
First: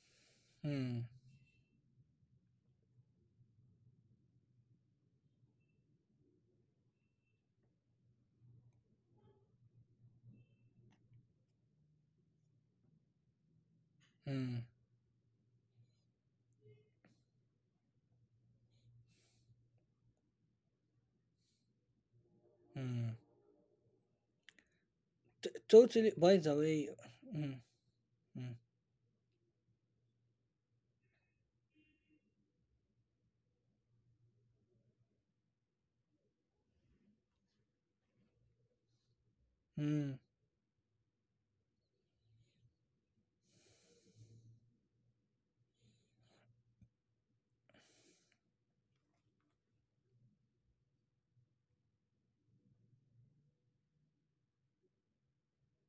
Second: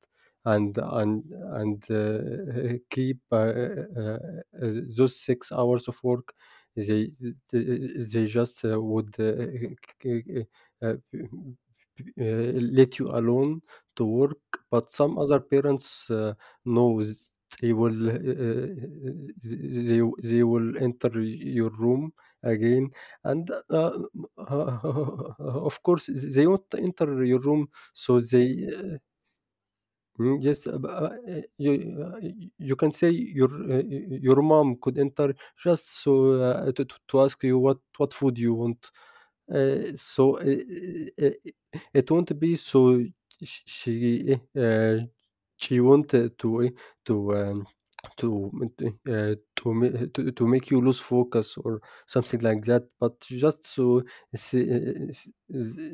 [SPEAKER 2] and
[SPEAKER 1] mm,
[SPEAKER 2] and and uh, keep uh, uh, uh, those six hours of work. They they they just uh, would uh, uh, uh, uh, let you alone to work,
[SPEAKER 1] mm.
[SPEAKER 2] but some other parents uh, knows they will uh, th- they they will enter your room again
[SPEAKER 1] Mm.
[SPEAKER 2] and uh,
[SPEAKER 1] T-
[SPEAKER 2] of course
[SPEAKER 1] totally. By
[SPEAKER 2] they
[SPEAKER 1] the
[SPEAKER 2] won't
[SPEAKER 1] way,
[SPEAKER 2] enter your
[SPEAKER 1] mm,
[SPEAKER 2] room so
[SPEAKER 1] mm,
[SPEAKER 2] they Mm. Yes, uh, b- uh, uh, you, uh, y- you can say your uh, y- your mom could enter just so uh, to, to to ask you what what food you want. Uh,
[SPEAKER 1] mm,
[SPEAKER 2] so uh, uh, uh, it won't be so sh- she uh, she wanted to uh, to um, to uh, to, ma- to to make you lose focus or something like that, but just so she,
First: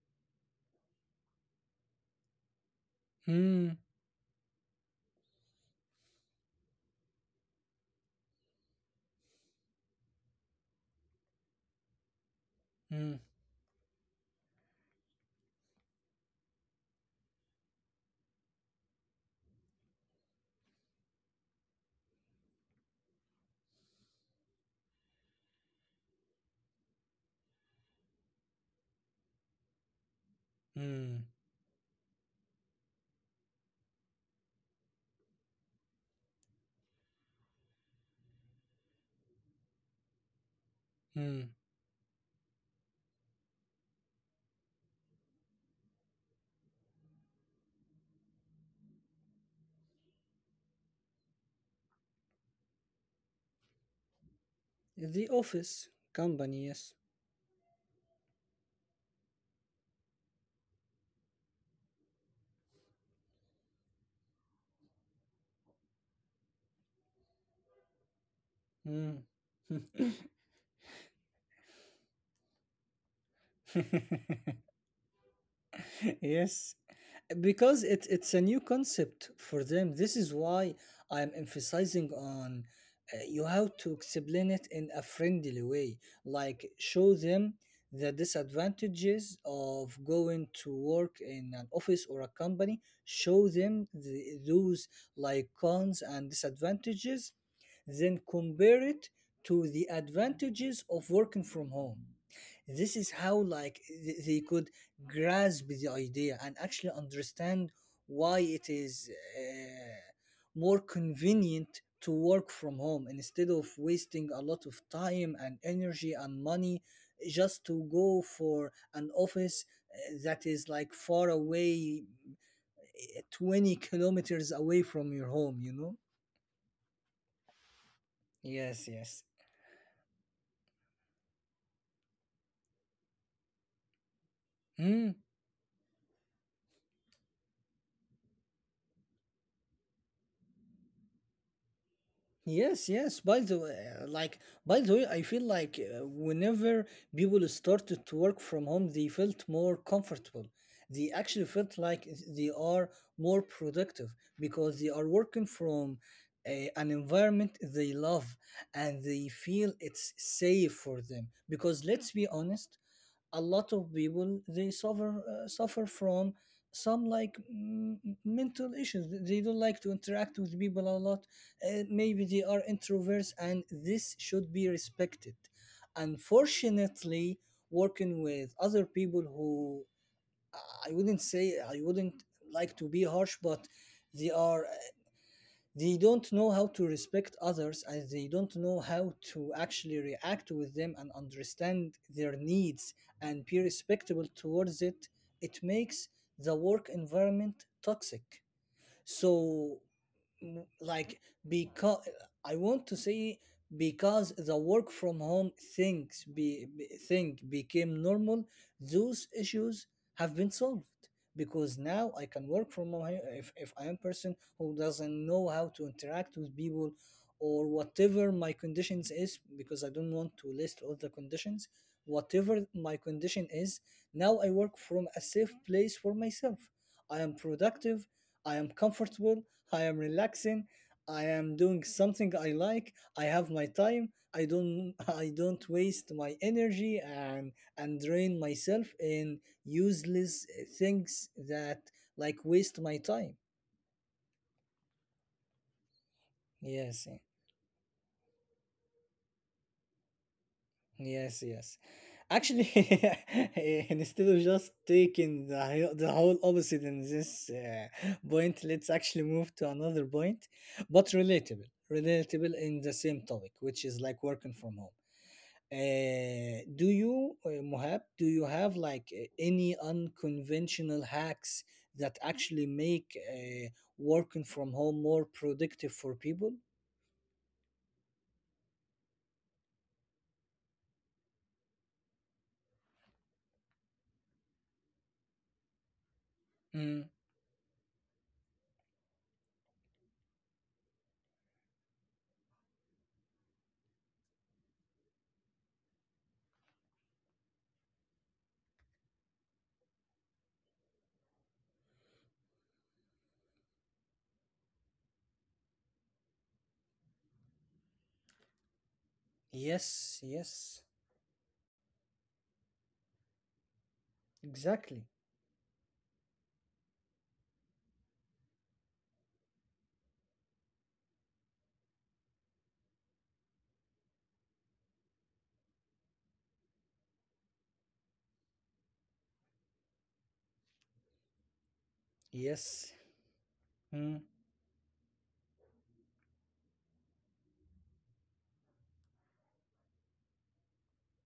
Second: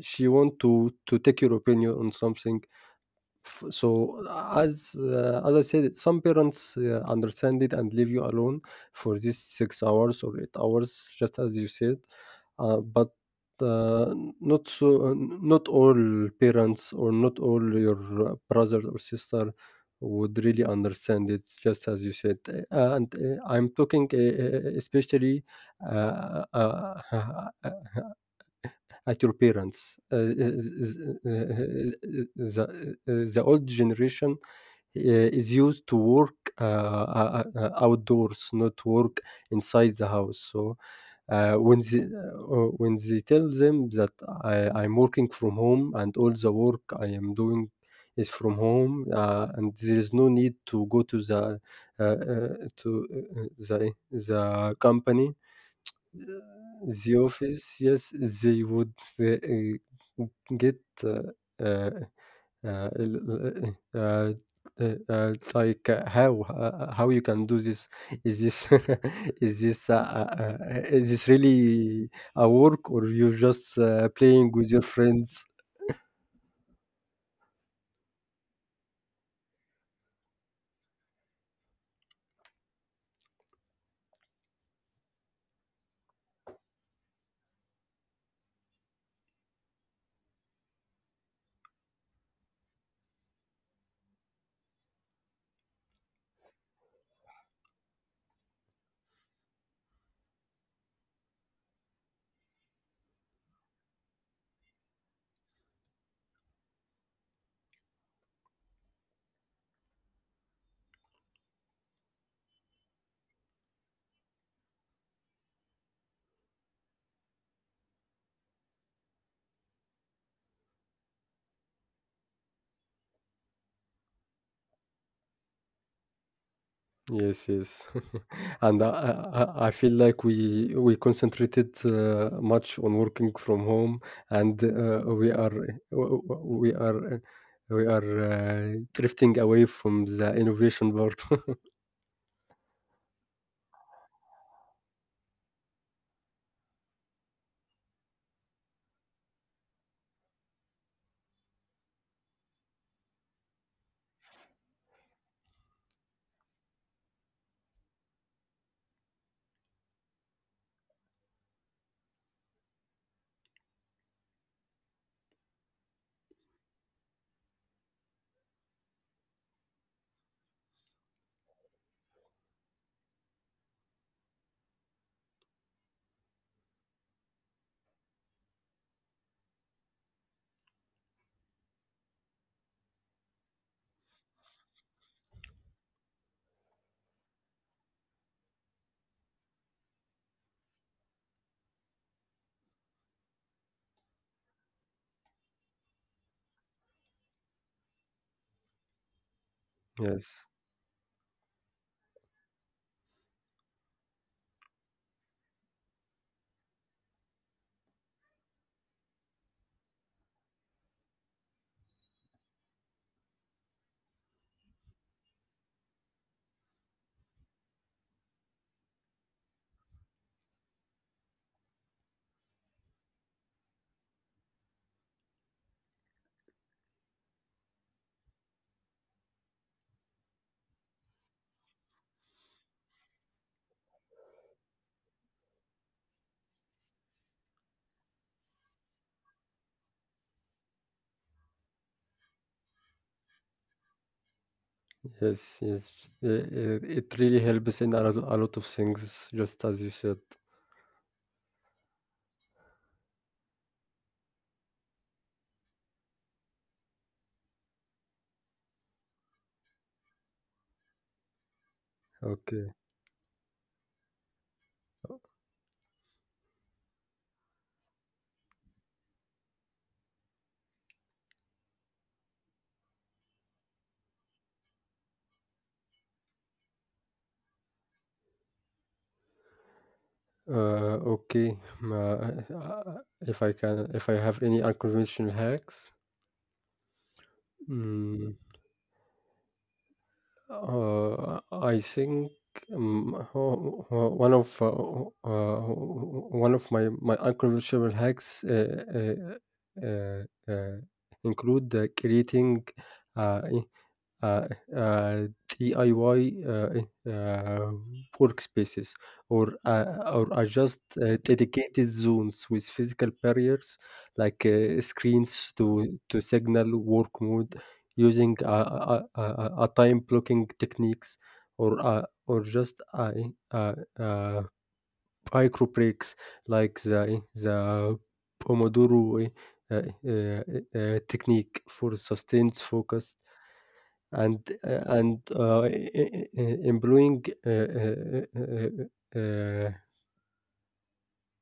[SPEAKER 2] she want to to take your opinion on something. F
[SPEAKER 1] mm,
[SPEAKER 2] So, as uh, as I said, some parents uh, understand it and leave you alone for these six hours or eight hours, just as you said. Uh, but
[SPEAKER 1] mm,
[SPEAKER 2] uh, not so, not all parents or not all your uh, brother or sister would really understand it, just as you said. Uh, and uh, I'm talking uh, uh, especially uh, uh, at your parents. Uh,
[SPEAKER 1] mm,
[SPEAKER 2] the, the uh, the old generation uh, is used to work uh, uh, uh, outdoors, not work inside the house. So
[SPEAKER 1] mm.
[SPEAKER 2] uh, when they, uh, uh, when they tell them that I, I'm working from home and all the work I am doing is from home, uh, and there is no need to go to the uh, uh, to uh, uh, the the
[SPEAKER 1] The
[SPEAKER 2] company,
[SPEAKER 1] office company, yes.
[SPEAKER 2] the office, yes. They would uh, uh, get uh, uh, uh, l- uh, uh, uh, like, uh, how uh, uh, how you can do this? Is this
[SPEAKER 1] Mm.
[SPEAKER 2] is this uh, uh, uh, is this really a work, or you just uh, playing with your friends?
[SPEAKER 1] Yes, because it, it's a new concept for them. This is why I'm emphasizing on, uh, you have to explain it in a friendly way. Like, show them the disadvantages of going to work in an office or a company, show them the, those like cons and disadvantages, then compare it to the advantages of working from home. This is how like th- they could grasp the idea and actually understand why it is uh, more convenient to work from home instead of wasting a lot of time and energy and money just to go for an office uh, that is like far away, uh, twenty kilometers away from your home, you know.
[SPEAKER 2] Yes, yes. And I
[SPEAKER 1] Yes, yes.
[SPEAKER 2] I I I feel like we we concentrated uh, much on working from home, and uh,
[SPEAKER 1] Mm.
[SPEAKER 2] we are w- w- we are we are uh, drifting away from the innovation part.
[SPEAKER 1] Yes, yes. By the way, uh, like by the way, I feel like uh, whenever people started to work from home, they felt more comfortable. They actually felt like they are more productive because they are working from a, an environment they love, and they feel it's safe for them. Because let's be honest, a lot of people they suffer uh, suffer from some like mm, mental issues. They don't like to interact with people a lot. Uh, maybe they are introverts and this should be respected. Unfortunately, working with other people who, i wouldn't say I wouldn't like to be harsh, but they are, they don't know how to respect others, and they don't know how to actually react with them and understand their needs and be respectable towards it. It makes the work environment toxic. So,
[SPEAKER 2] Yes,
[SPEAKER 1] m- like because I want to say, because the work from home things be, be thing became normal, those issues have been solved, because now I can work from home. If, if I am person who doesn't know how to interact with people, or whatever my conditions is, because I don't want to list all the conditions, whatever my condition is, now I work from a safe place for myself. I am productive, I am comfortable, I am relaxing, I am doing something I like, I have my time, I don't I don't waste my energy and and drain myself in useless eh, things that like waste my time.
[SPEAKER 2] yes, yes. Uh, uh,
[SPEAKER 1] Yes.
[SPEAKER 2] It
[SPEAKER 1] eh,
[SPEAKER 2] really helps in a lot, a lot of things, just as you said.
[SPEAKER 1] Yes, yes. Actually, eh, instead of just taking the, hi- the whole opposite in this uh, point, let's actually move to another point, but relatable,
[SPEAKER 2] Okay.
[SPEAKER 1] relatable in the same topic, which is like working from home. Uh, do you, uh, Mohab, do you have like uh, any unconventional hacks that actually make uh, working from home more productive for people?
[SPEAKER 2] Uh, okay. Um, Uh, uh, If I can, if I have any unconventional hacks.
[SPEAKER 1] Mm,
[SPEAKER 2] Hmm. Uh, I think um, ho- ho- one of uh, uh, one of my my unconventional hacks uh, uh, uh, uh, include uh, creating uh, uh, uh, D I Y uh, eh, uh, workspaces or uh, or
[SPEAKER 1] yes,
[SPEAKER 2] adjust uh,
[SPEAKER 1] yes,
[SPEAKER 2] dedicated zones with physical barriers like uh,
[SPEAKER 1] exactly.
[SPEAKER 2] screens to to signal work mode, using a, a, a, a a time blocking techniques or uh, or just uh, eh, uh, uh, micro breaks like the eh, the Pomodoro uh, uh, uh, technique for sustained focus,
[SPEAKER 1] Yes.
[SPEAKER 2] and
[SPEAKER 1] Mm,
[SPEAKER 2] uh, and uh, e- e- e- employing uh, uh, uh, uh, uh,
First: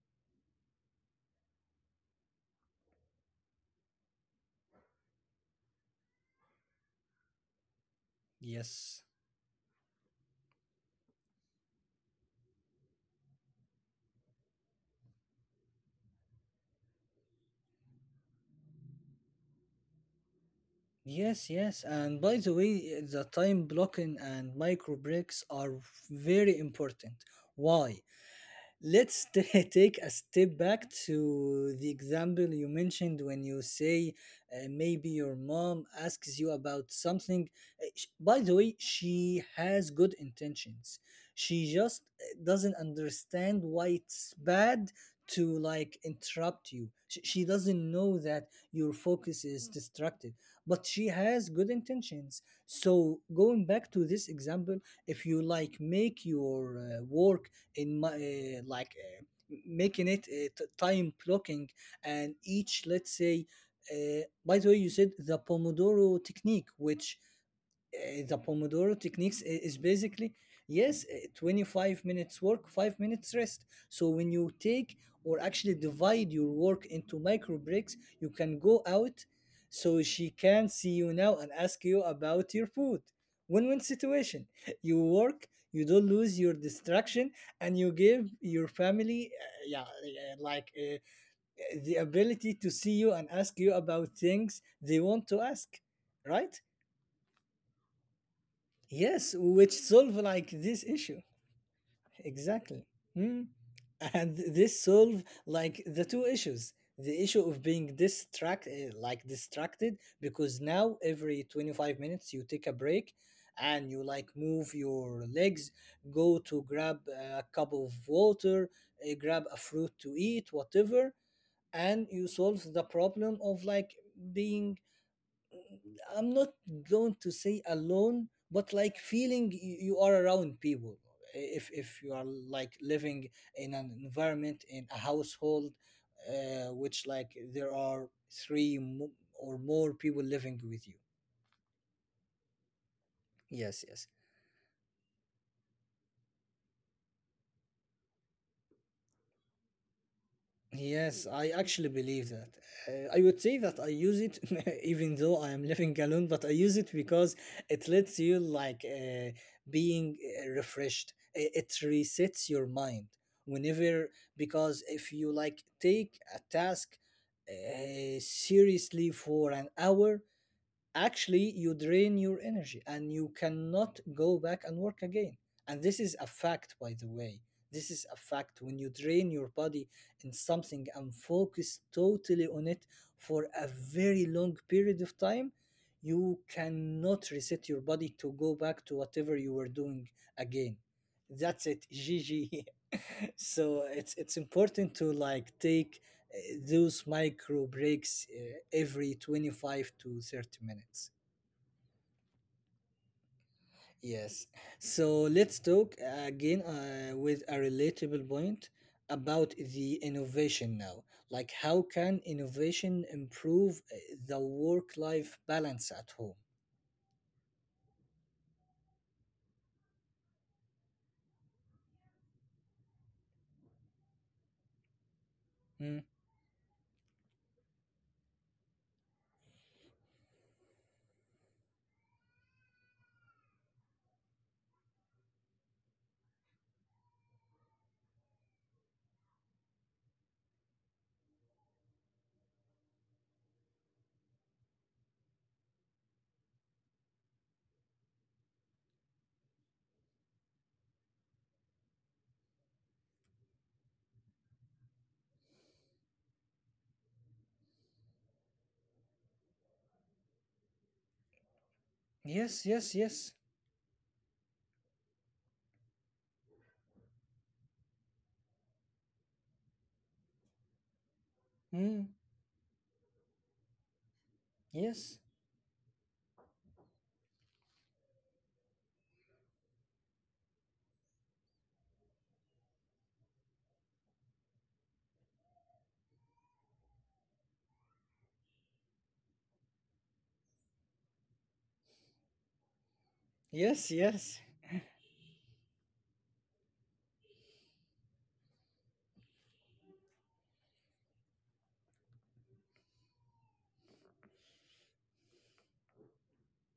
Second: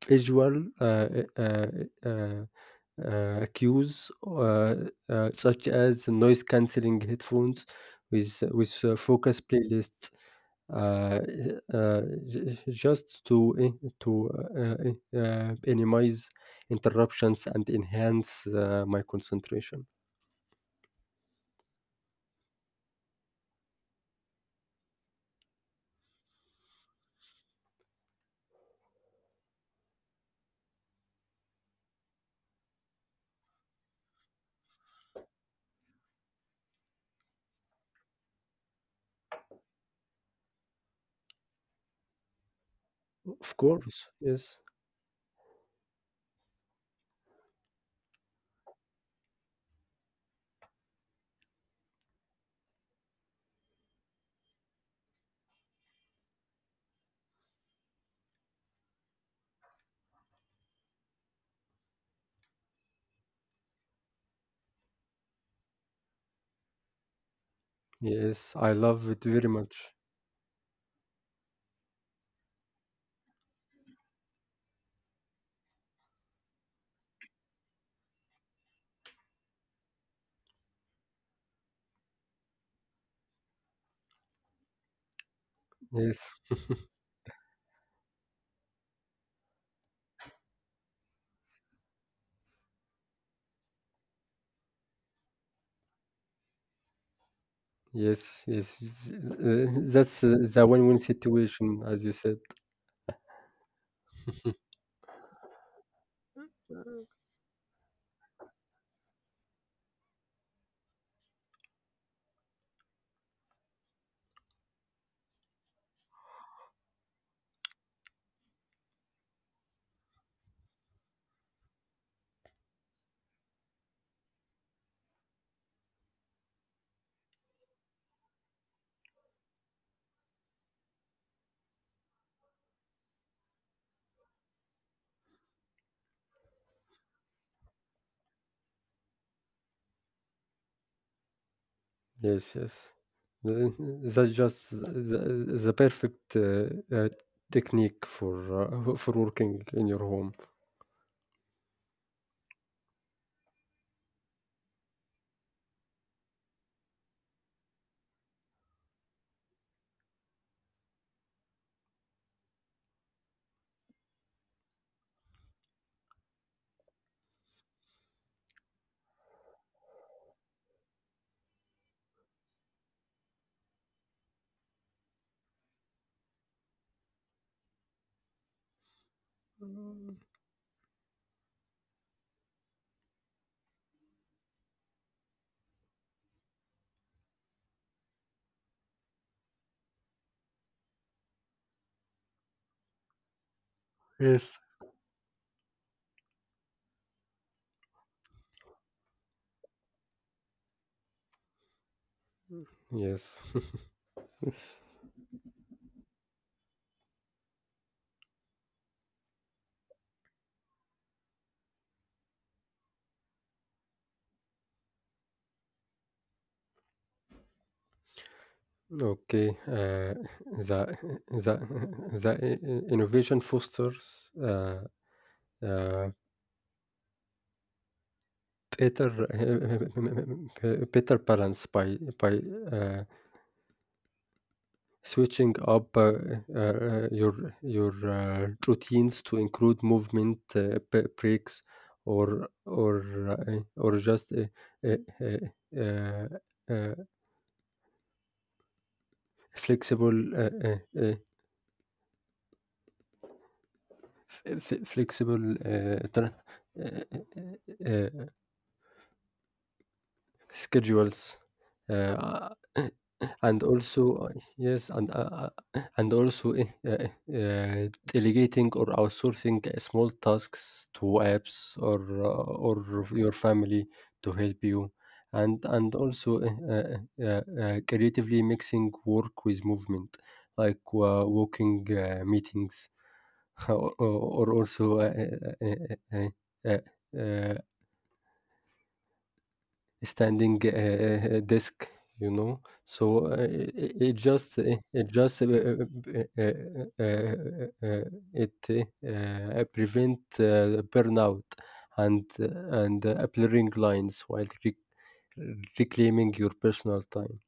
[SPEAKER 2] visual uh, uh, uh, uh, uh, cues, uh, uh, such as noise cancelling headphones with with uh,
[SPEAKER 1] yes.
[SPEAKER 2] focus playlists, uh, uh, j- just to eh, to uh, eh, uh, minimize interruptions and enhance uh, my concentration.
[SPEAKER 1] Yes, yes. And by the way, the time blocking and micro breaks are very important. Why? Let's t- take a step back to the example you mentioned when you say uh, maybe your mom asks you about something. Uh, sh- By the way, she has good intentions. She just uh, doesn't
[SPEAKER 2] Of course,
[SPEAKER 1] understand
[SPEAKER 2] yes,
[SPEAKER 1] why it's bad to like interrupt you. Sh- She doesn't know that your focus is distracted, but she has good intentions. So, going back to this example, if you like make your uh, work in my uh, like uh, making it uh, t- time blocking, and each let's say uh, by the way you said the Pomodoro technique, which
[SPEAKER 2] yes, I
[SPEAKER 1] uh, the
[SPEAKER 2] love it very
[SPEAKER 1] Pomodoro
[SPEAKER 2] much.
[SPEAKER 1] techniques i- is basically, yes, uh, twenty-five minutes work, five minutes rest. So when you take, or actually divide your work into micro breaks, you can go out, so she can see you now and ask you about your food. Win win situation. You work,
[SPEAKER 2] Yes,
[SPEAKER 1] you don't lose your distraction, and you give your family, uh, yeah, uh, like uh, the ability to see you and ask you about things they want to ask, right?
[SPEAKER 2] yes, yes. s- Uh,
[SPEAKER 1] Yes,
[SPEAKER 2] that's
[SPEAKER 1] which
[SPEAKER 2] uh, the
[SPEAKER 1] solve
[SPEAKER 2] win-win
[SPEAKER 1] like this
[SPEAKER 2] situation,
[SPEAKER 1] issue.
[SPEAKER 2] as you said.
[SPEAKER 1] Exactly. Mm. And this solve like the two issues. The issue of being distract eh, like distracted, because now every twenty-five minutes you take a break and you like move your legs, go to grab a cup of water, eh, grab a fruit to eat, whatever. And you solve the problem of like being, I'm not going to say alone, but like feeling y- you are around people. If if you are like living in an environment in a household, uh, which like there are three mo- or more people living with you.
[SPEAKER 2] Yes, yes. Uh,
[SPEAKER 1] Yes,
[SPEAKER 2] That's
[SPEAKER 1] yes.
[SPEAKER 2] just the, the perfect uh, uh, technique for uh, for working in your home.
[SPEAKER 1] Yes, I actually believe that. Uh, I would say that I use it even though I am living alone, but I use it because it lets you like uh, being uh, refreshed. I- It resets your mind whenever, because if you like take a task uh, seriously for an hour, actually you drain your energy and you cannot go back and work again. And this is a fact, by the way. This is a fact: when you drain
[SPEAKER 2] Mm.
[SPEAKER 1] your body in something and focus totally on it for a very long period of time, you cannot reset your body to go back to whatever you were doing again. That's it, gg. So
[SPEAKER 2] Yes,
[SPEAKER 1] it's it's important to like take uh, those micro breaks uh, every twenty-five to thirty minutes.
[SPEAKER 2] yes.
[SPEAKER 1] Yes. So let's talk uh, again uh, with a relatable point about the innovation now. Like, how can innovation improve uh, the work life balance at home?
[SPEAKER 2] Okay. Uh, the the the i- innovation fosters uh, uh,
[SPEAKER 1] Mm.
[SPEAKER 2] better better balance by by. Uh, switching up uh, uh, your your uh, routines to include movement uh, b- breaks or or uh, or just a, a, a, a, a flexible uh, uh, uh, f- f- flexible uh, tra- uh, uh, uh, schedules, uh,
[SPEAKER 1] Yes, yes,
[SPEAKER 2] and
[SPEAKER 1] yes.
[SPEAKER 2] also, uh, yes, and uh, uh, and also eh, uh, eh, uh, delegating or outsourcing small tasks to apps or
[SPEAKER 1] Mm.
[SPEAKER 2] uh, or of your family to help you, and
[SPEAKER 1] Yes,
[SPEAKER 2] and also eh, uh, uh, uh, creatively mixing work with movement, like uh, walking uh, meetings, or, or also. Uh, uh, uh, uh, uh, uh, standing uh, uh, uh, desk, you know? So, uh, it it just
[SPEAKER 1] yes,
[SPEAKER 2] it it
[SPEAKER 1] yes.
[SPEAKER 2] just uh, uh, uh, uh, uh, uh, uh, it, uh, uh, prevent uh, burnout and uh, and, uh, blurring lines while rec reclaiming your personal time.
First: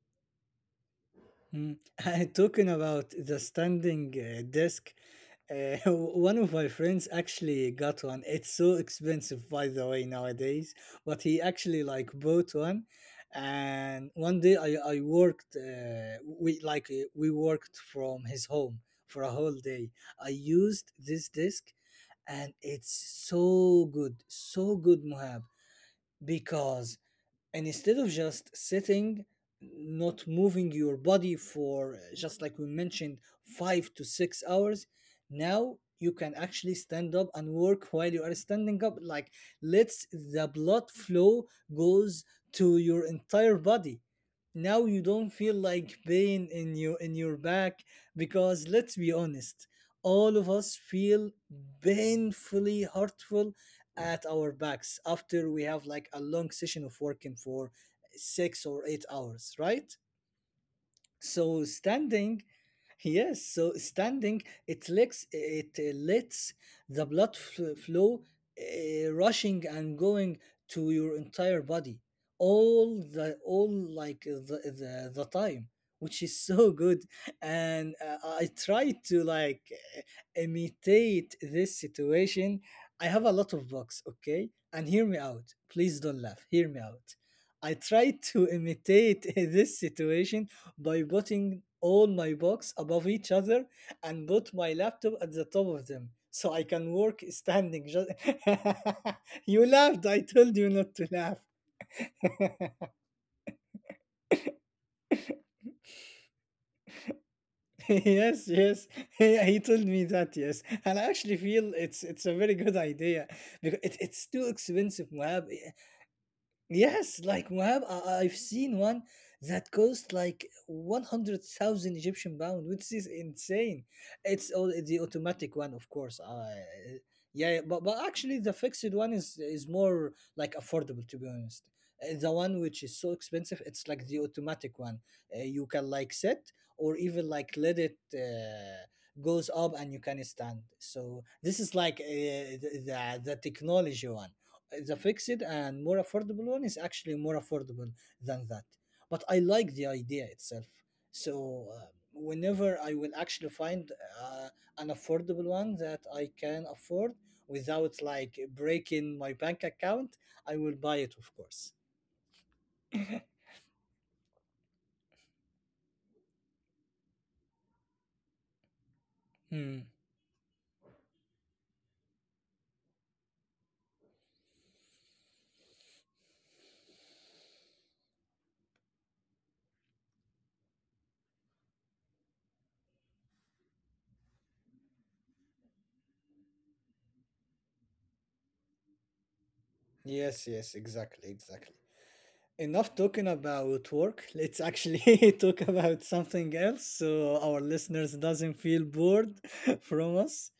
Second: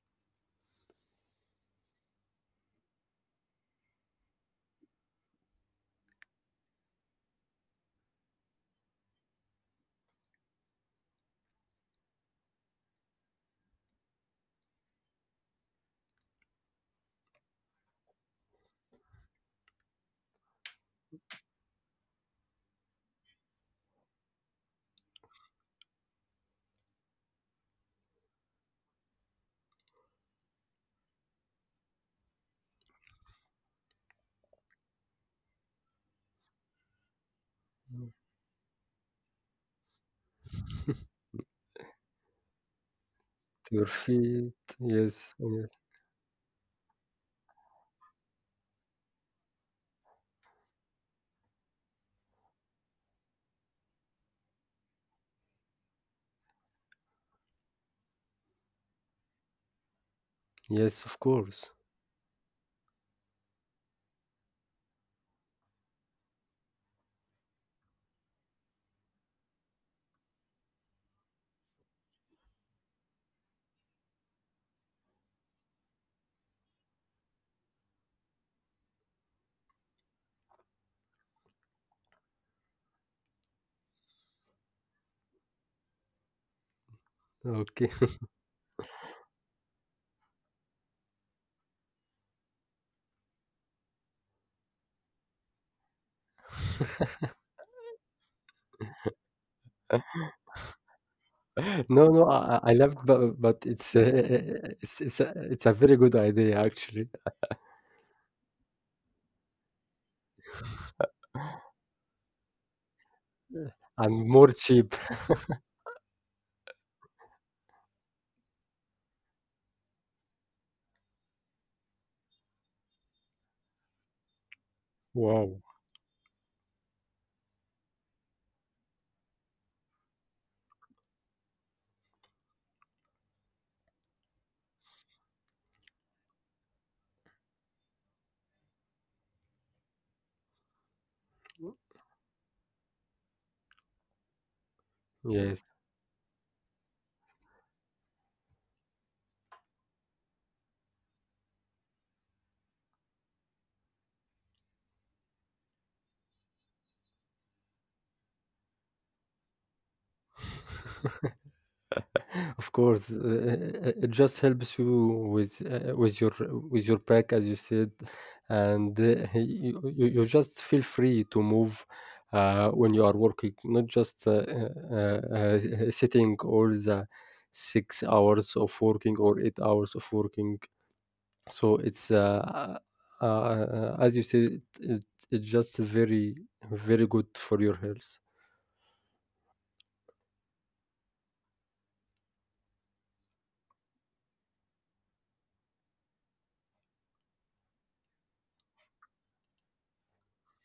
[SPEAKER 1] Mm. Talking about the standing uh, desk, uh, one of my friends actually got one. It's so expensive, by the way, nowadays. But he actually like bought one, and one day I I worked. Uh, we like uh, we worked from his home for a whole day. I used this desk, and it's so good, so good, Mohab, because, and instead of just sitting, not moving your body for uh, just like we mentioned, five to six hours, now you can actually stand up and work
[SPEAKER 2] Mm.
[SPEAKER 1] while you are standing up, like, let's the blood flow goes to your entire
[SPEAKER 2] Your
[SPEAKER 1] body.
[SPEAKER 2] feet.
[SPEAKER 1] Now you don't
[SPEAKER 2] Yes,
[SPEAKER 1] feel
[SPEAKER 2] yes.
[SPEAKER 1] like pain in your in your back, because let's be honest, all of us feel painfully hurtful at our backs after we have like a long session of working for six or eight hours, right?
[SPEAKER 2] Yes, of
[SPEAKER 1] So
[SPEAKER 2] course.
[SPEAKER 1] standing. Yes, so standing, it lets it uh, lets the blood f- flow uh, rushing and going to your entire body all the all like uh, the the, the time, which is so good. And uh, I try to like uh, imitate this situation. I have a lot of bugs, okay? And hear me out. Please don't laugh. Hear me out. I
[SPEAKER 2] Okay.
[SPEAKER 1] try to imitate this situation by putting all my books above each other and put my laptop at the top of them so I can work standing. Just you laughed. I told you not to laugh.
[SPEAKER 2] No, no, I I I love, but but it's, uh, uh, uh, it's it's a it's a very good idea, actually.
[SPEAKER 1] Yes, yes. Yeah, he told me that. Yes, and I actually feel it's it's a very good idea because it, it's too
[SPEAKER 2] I'm more
[SPEAKER 1] expensive, Moab.
[SPEAKER 2] cheap.
[SPEAKER 1] Yes, like Muhab, I- I've seen one that cost like one hundred thousand Egyptian pound, which is insane. It's all the automatic one, of
[SPEAKER 2] Wow.
[SPEAKER 1] course. Uh, yeah, yeah, but, but actually the fixed one is is more like affordable, to be honest. Uh, The one which is so expensive, it's like the automatic one. Uh, you can like set or even like let it uh, goes up and you can stand. So this is like uh, the, the the technology one. The fixed
[SPEAKER 2] Yes,
[SPEAKER 1] and more affordable one is actually more affordable than that. But I like the idea itself. So uh, whenever I will actually find uh, an affordable one that I can afford without like breaking my bank account, I will buy it, of course.
[SPEAKER 2] of course. Uh, uh, uh, it just helps you with uh, with your with your pack, as you said, and uh,
[SPEAKER 1] Hmm.
[SPEAKER 2] you, you you just feel free to move uh, when you are working, not just uh, uh, uh, sitting all the six hours of working or eight hours of working. So it's uh, uh, uh, as you say it, it, it's just very, very good for your health.
[SPEAKER 1] Yes, yes, exactly, exactly. Enough talking about work. Let's actually talk about something else so our listeners doesn't feel bored from us.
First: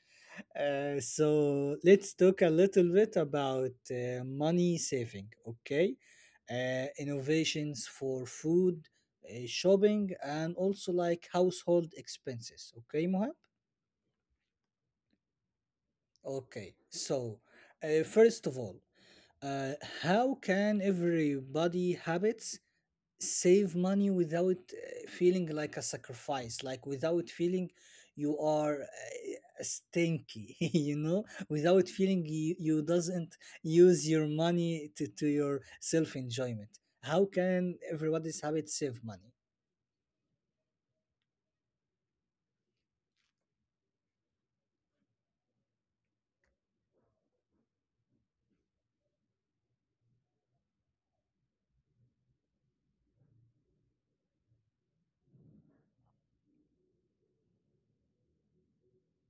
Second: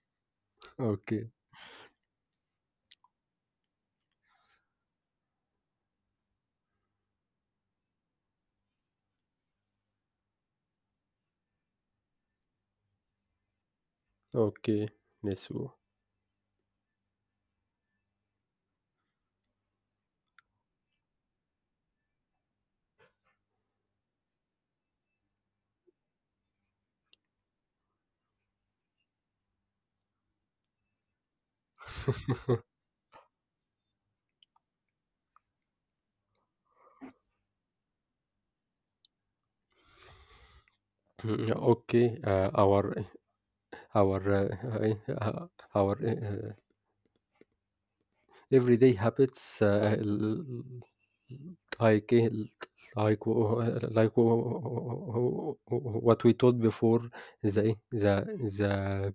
[SPEAKER 1] Uh,
[SPEAKER 2] Okay,
[SPEAKER 1] so let's talk a little bit about uh, money saving, okay? Uh, innovations for food, uh, shopping, and also like household expenses, okay, Mohab?
[SPEAKER 2] okay, Nesu.
[SPEAKER 1] Okay, so uh, first of all, uh, how can everybody habits save money without uh, feeling like a sacrifice, like without feeling you are uh, stinky, you know, without feeling you, you doesn't use your money to, to your self enjoyment. How can everybody's habit save money?
[SPEAKER 2] Mm, okay, uh, our our uh, uh, our uh, everyday habits uh, Like eh, like w- like w- what we taught before, the eh, the the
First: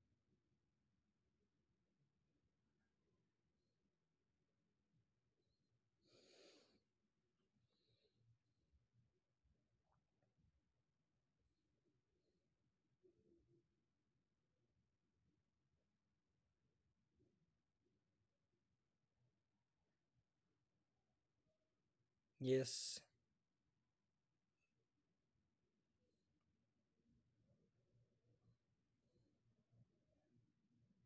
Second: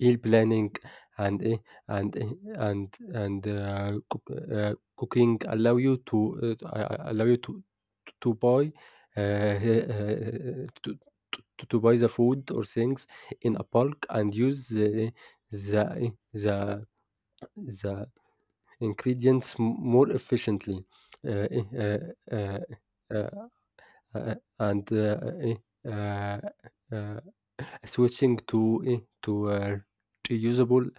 [SPEAKER 2] meal planning and eh, and eh, and and uh, cook, uh, cooking allow you to uh, uh, allow you to to buy uh, uh, to, to to buy the food or things in a bulk and use the the the the ingredients m- more efficiently. Uh, eh, uh, uh,
[SPEAKER 1] Yes,
[SPEAKER 2] uh, uh, uh, and uh, eh, uh, uh, Switching to eh, to uh, reusable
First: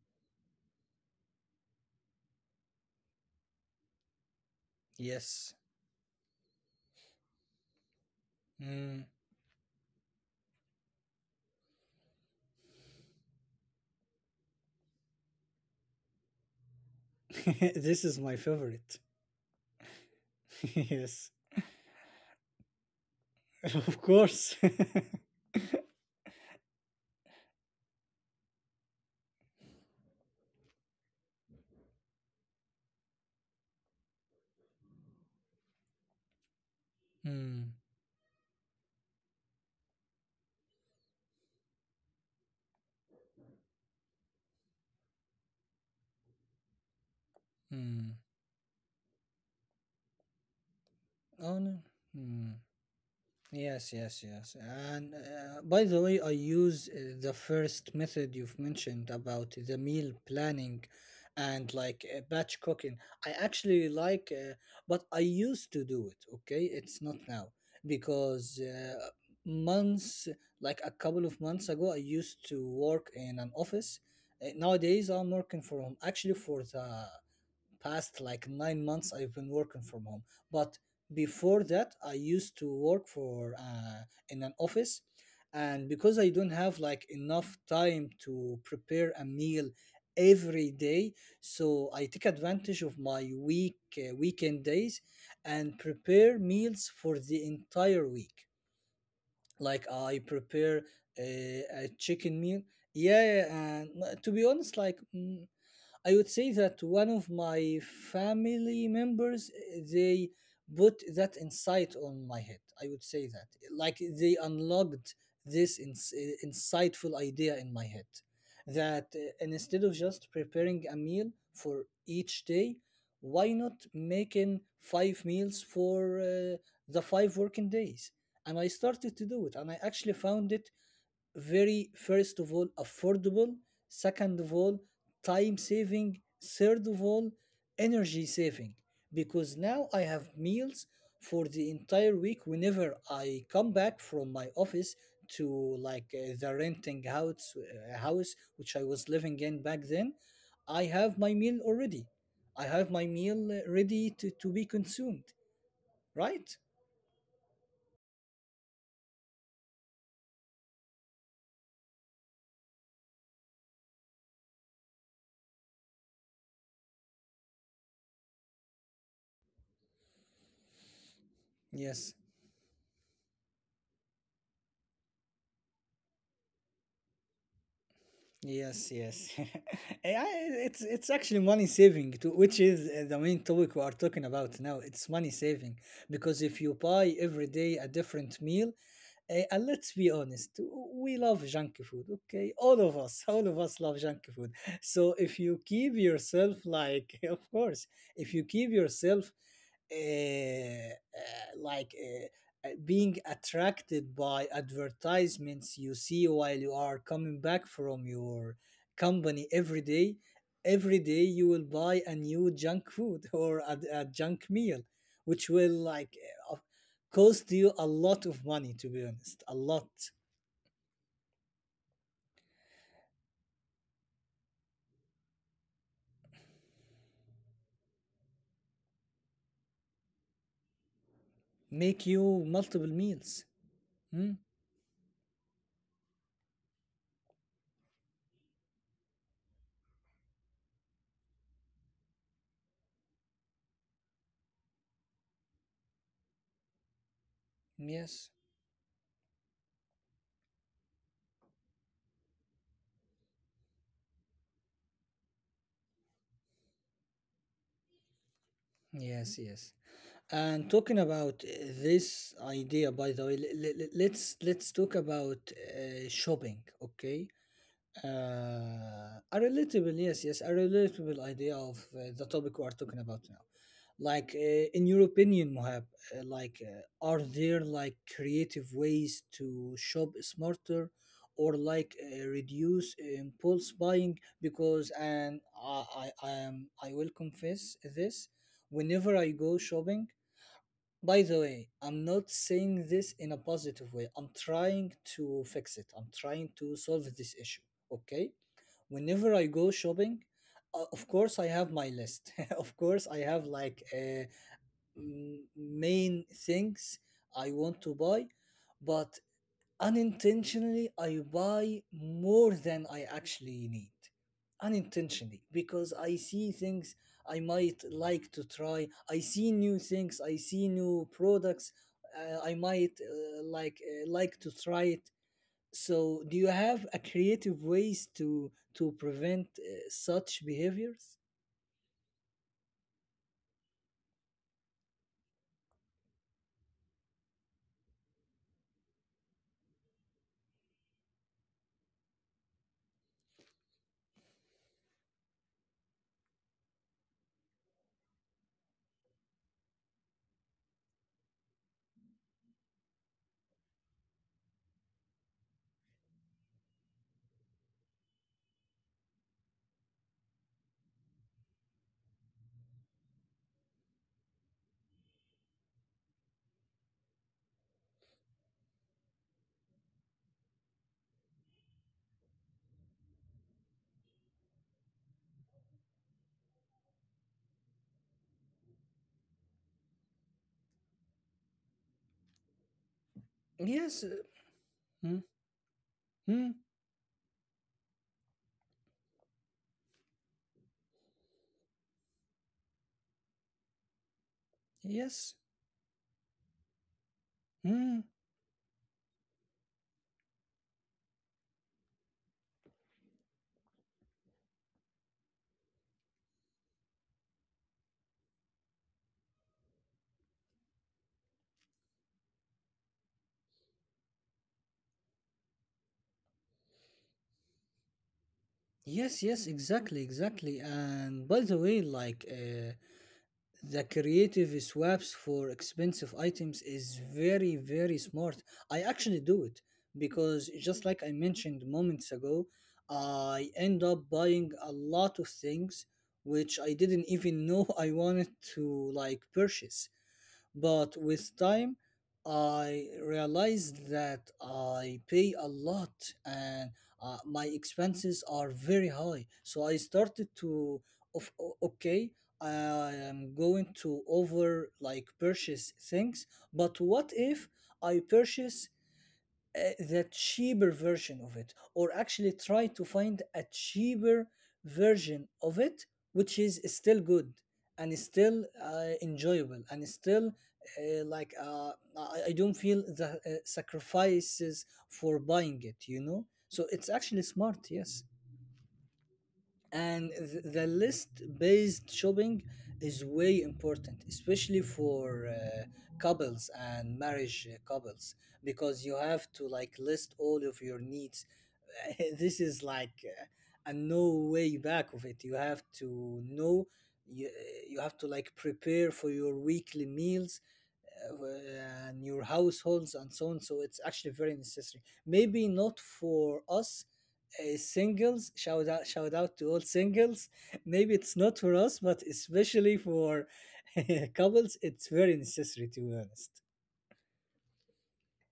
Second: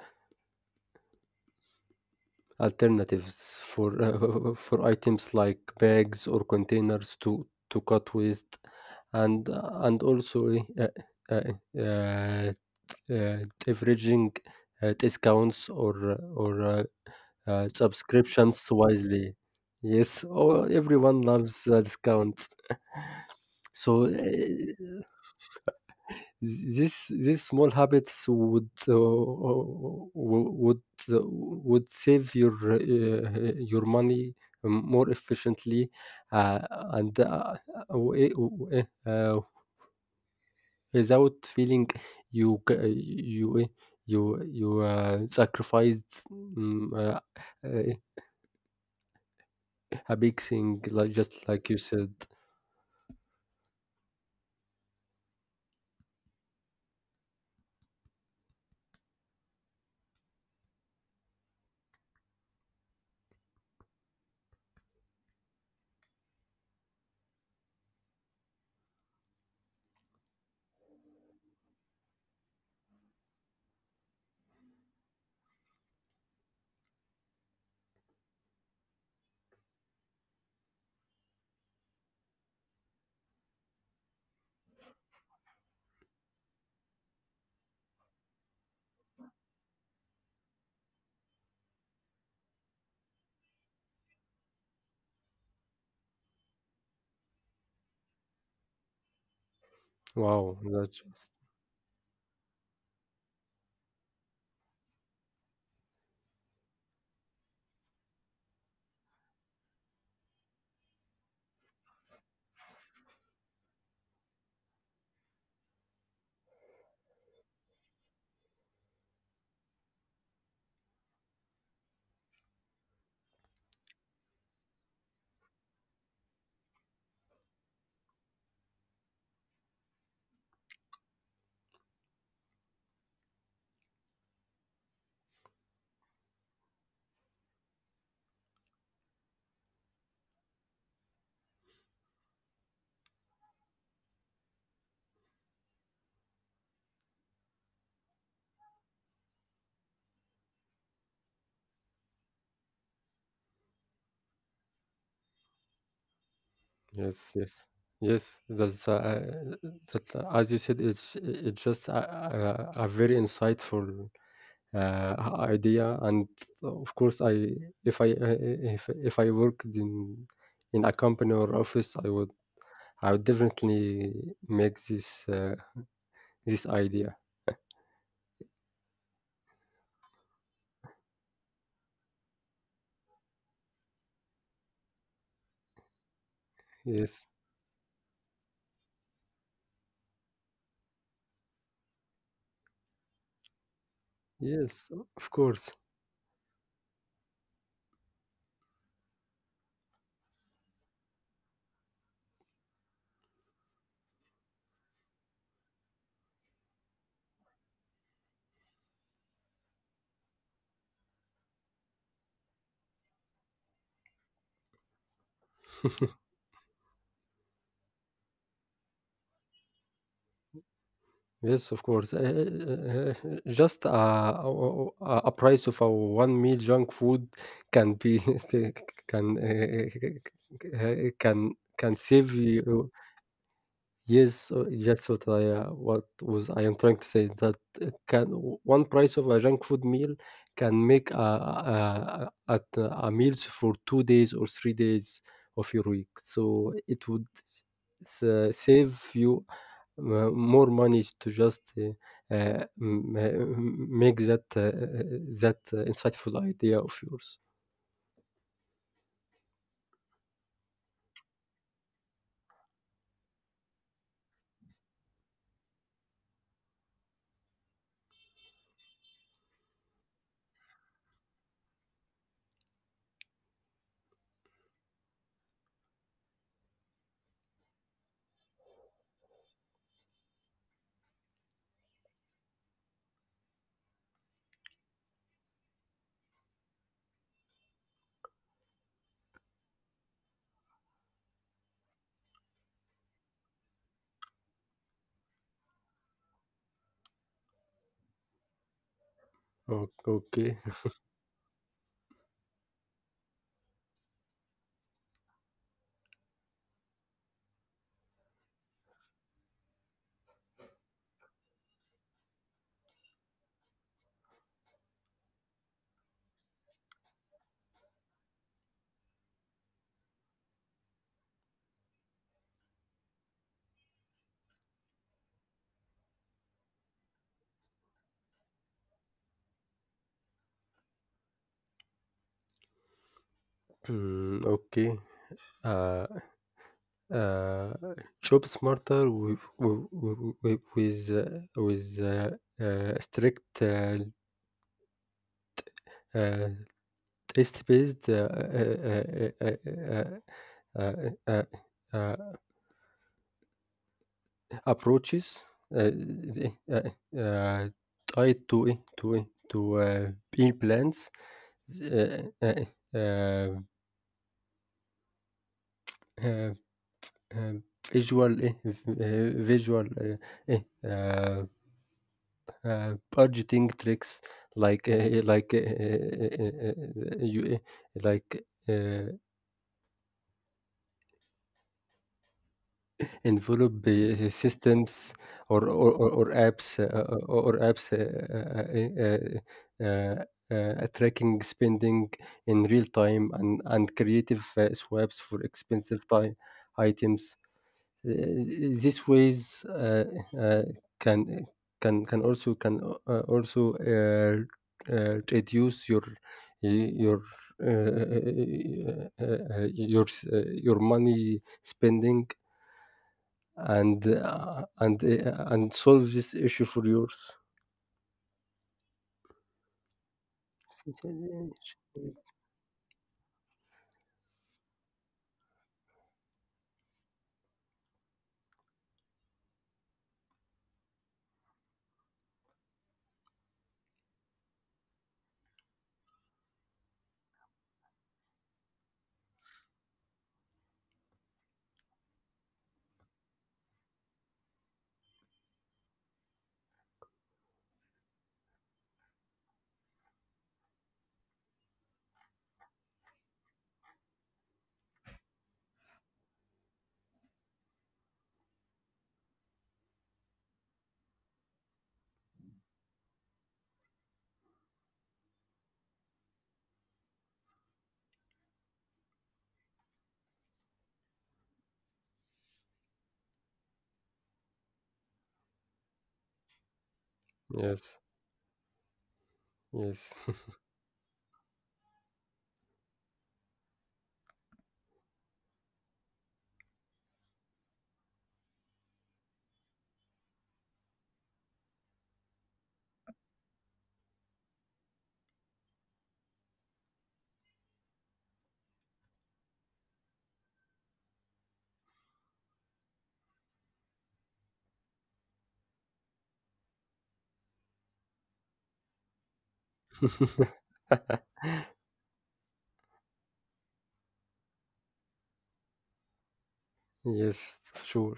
[SPEAKER 2] alternatives for uh, for items
[SPEAKER 1] yes.
[SPEAKER 2] like bags or containers to to cut waste,
[SPEAKER 1] Mm.
[SPEAKER 2] and and also eh, uh, uh, uh, t- uh, leveraging uh, discounts or or uh, uh,
[SPEAKER 1] This is my
[SPEAKER 2] subscriptions
[SPEAKER 1] favorite.
[SPEAKER 2] wisely. Yes, oh, everyone
[SPEAKER 1] Yes.
[SPEAKER 2] loves uh, discounts. So,
[SPEAKER 1] Of course.
[SPEAKER 2] uh, this these small habits would uh, wo- would uh, would save your uh, your money more efficiently, uh, and uh,
[SPEAKER 1] Mm,
[SPEAKER 2] w- eh, w- eh, uh, without feeling you c- you eh, you you uh, sacrificed mm, uh, uh,
[SPEAKER 1] mm,
[SPEAKER 2] a big thing, like just
[SPEAKER 1] oh
[SPEAKER 2] like you
[SPEAKER 1] no.
[SPEAKER 2] said.
[SPEAKER 1] Mm. Yes, yes, yes. And uh, by the way, I use uh, the first method you've mentioned about the meal planning and like uh, batch cooking. I actually like, uh, but I used to do it, okay? It's not now because uh, months, like a couple of months ago, I used to work in an office. Uh, nowadays, I'm working from, actually, for the past like nine months I've been working from home. But before that I used to work for uh, in an office. And because I don't have like enough time to prepare a meal every day, so I take advantage of my week uh, weekend days and prepare meals for the entire week. Like I
[SPEAKER 2] Wow,
[SPEAKER 1] prepare
[SPEAKER 2] that's just
[SPEAKER 1] a, a chicken meal. Yeah, and uh, to be honest, like mm, I would say that one of my family members eh, they put that insight on my head. I would say that like they unlocked this ins- eh, insightful idea in my head, that eh, instead of just preparing a meal for each day, why not making five meals for uh, the five working days? And I started to do it, and I actually found it, very, first of all, affordable; second of all, time saving; third of all, energy saving, because now I have meals for the entire week. Whenever I come back from my office to like uh, the renting house, uh, house which I was living in back then, I have my meal already. I have my meal uh, ready to, to be consumed, right?
[SPEAKER 2] yes, yes, yes. That's uh, that, uh, as you said, it's it's just a, a, a very insightful uh, idea, and of course, I if I uh, if if I worked in in a company or office, I would
[SPEAKER 1] Yes.
[SPEAKER 2] I would definitely make this uh, this idea.
[SPEAKER 1] Yes, yes. A I, it's it's actually money saving too, which is uh, the main topic we are talking about now. It's money saving because if you
[SPEAKER 2] Yes,
[SPEAKER 1] buy every day a different meal, uh, and let's be honest, we love junk food. Okay, all of us, all of us love junk food.
[SPEAKER 2] yes,
[SPEAKER 1] So
[SPEAKER 2] of
[SPEAKER 1] if
[SPEAKER 2] course.
[SPEAKER 1] you keep yourself like, of course, if you keep yourself uh, like uh, uh, being attracted by advertisements you see while you are coming back from your company every day, every day you will buy a new junk food or a, a junk meal, which will like uh, cost you a lot of money, to be honest, a lot.
[SPEAKER 2] Yes, of course. Uh, Just a, a, a price of a one meal junk food can be can uh, uh, can can
[SPEAKER 1] Make
[SPEAKER 2] save
[SPEAKER 1] you
[SPEAKER 2] you.
[SPEAKER 1] multiple meals. Hmm?
[SPEAKER 2] Yes, uh, yes. What I uh, what was I am trying to say, that uh, can one price of a junk food meal can make a a, a, at uh, a meals for two days or three days of your week. So it would
[SPEAKER 1] Yes,
[SPEAKER 2] s- save you m more money to just, uh, uh, m m make that, uh, that uh, insightful idea of yours.
[SPEAKER 1] yes, yes. And talking about uh, this idea, by the way, l- l- l- let's let's talk about uh, shopping, okay? Uh, a relatable, yes, yes, a relatable idea of uh, the topic we are talking about now. Like, uh, in your opinion, Mohab, uh, like, uh, are there like creative ways to shop smarter, or like uh, reduce impulse buying? Because, and I, I, I am, I will confess this, whenever I go shopping. By the way, I'm not saying this in a positive way. I'm trying to fix it. I'm trying to solve this issue. Okay? Whenever I go
[SPEAKER 2] O
[SPEAKER 1] shopping,
[SPEAKER 2] okay.
[SPEAKER 1] uh, of course I have my list. Of course I have like uh, m- main things I want to buy, but unintentionally I buy more than I actually need. Unintentionally, because I see things I might like to try. I see new things, I see new products uh, I might uh, like uh, like to try it. So do you have a creative ways to to prevent uh, such behaviors?
[SPEAKER 2] Mm, okay. Uh, uh, Job smarter with w w with, uh, with, uh, uh, strict, uh, uh, taste-based, uh, uh, uh, uh, uh, uh, uh, uh, uh approaches uh, uh, uh, tied to eh, to eh, to uh, B plans, uh, uh, uh, uh, uh, visual eh, v- uh, visual uh, eh, uh, uh, budgeting tricks like uh, like uh, uh, uh, uh, you eh, like. Uh, Envelop uh,
[SPEAKER 1] Yes. uh,
[SPEAKER 2] systems
[SPEAKER 1] Mm,
[SPEAKER 2] or or or or apps
[SPEAKER 1] mm,
[SPEAKER 2] uh, uh, or apps uh, uh, uh, uh, uh, tracking spending in real time, and and creative uh, swaps for
[SPEAKER 1] yes.
[SPEAKER 2] expensive time items. Uh,
[SPEAKER 1] Hmm.
[SPEAKER 2] These ways uh, uh, can can can also can uh, also uh, uh, reduce your your uh, uh, uh, your s- uh, your money spending, and uh, and uh, and solve this issue for yours.
[SPEAKER 1] Yes, yes, exactly, exactly. And by the way, like uh, the creative swaps for expensive items is very very smart. I actually do it because just like I mentioned moments ago, I end up buying a lot of things which I didn't even know I wanted to like purchase. But with time, I realized that I pay a lot and uh, my expenses are very high. So I started to, of, o- okay, I am going to over like purchase things, but what if I purchase uh, the cheaper version of it, or actually try to find a cheaper version of it which is still good and is still uh, enjoyable and is still uh, like uh, I, I don't feel the uh, sacrifices for buying it, you know, so it's actually smart.
[SPEAKER 2] Yes,
[SPEAKER 1] Yes.
[SPEAKER 2] yes,
[SPEAKER 1] And th- the list based shopping is way important, especially for uh, couples and marriage uh, couples, because you have to like list all of your needs. This is like uh, a no way back of it. You have to know, you, you have to like prepare for your weekly meals uh, and your households and so on. So it's actually very necessary. Maybe not for us uh, singles. Shout out, shout out to all singles. Maybe it's not for us, but especially for couples, it's very necessary, to be honest.
[SPEAKER 2] yes, sure.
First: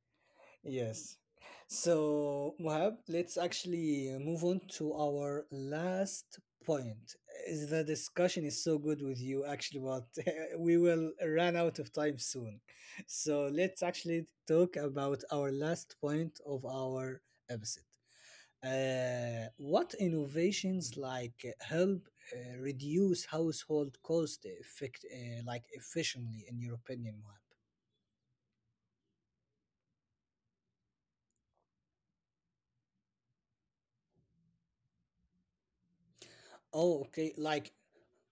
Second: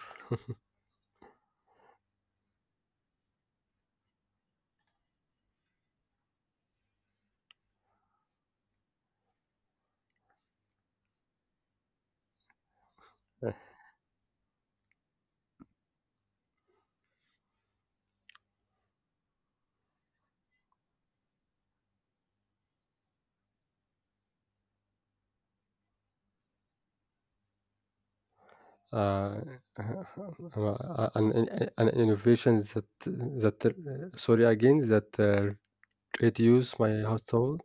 [SPEAKER 1] Yes. So, Mohab, let's actually move on to our last point. Is The discussion is so good with you, actually, but we will run out of time soon. So, let's actually talk about our last point of our episode. Uh, what innovations like uh, help uh, reduce household cost effect, uh, like efficiently, in your opinion, Mohab?
[SPEAKER 2] Uh, uh, uh, an, an, an innovation that that uh, sorry again, that uh,
[SPEAKER 1] Oh, okay.
[SPEAKER 2] reduce my
[SPEAKER 1] Like
[SPEAKER 2] household.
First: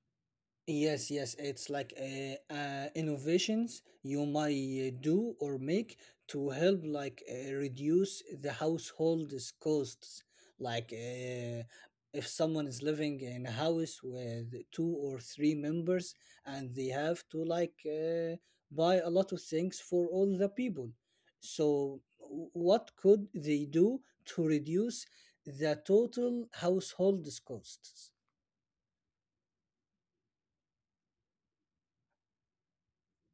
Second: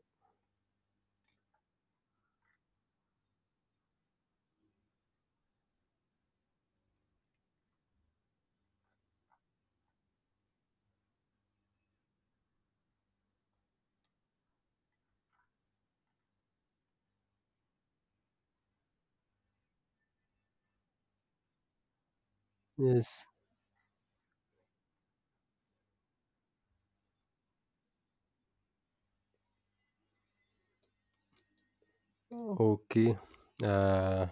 [SPEAKER 1] yes, yes, it's like uh, uh, innovations you might uh, do or make to help like uh, reduce the household's costs. Like uh, if someone is living in a house with two or three members and they have to like uh, buy a lot of things for all the people. So
[SPEAKER 2] Yes.
[SPEAKER 1] w- what could they do to reduce the total household's costs?
[SPEAKER 2] Okay. Uh,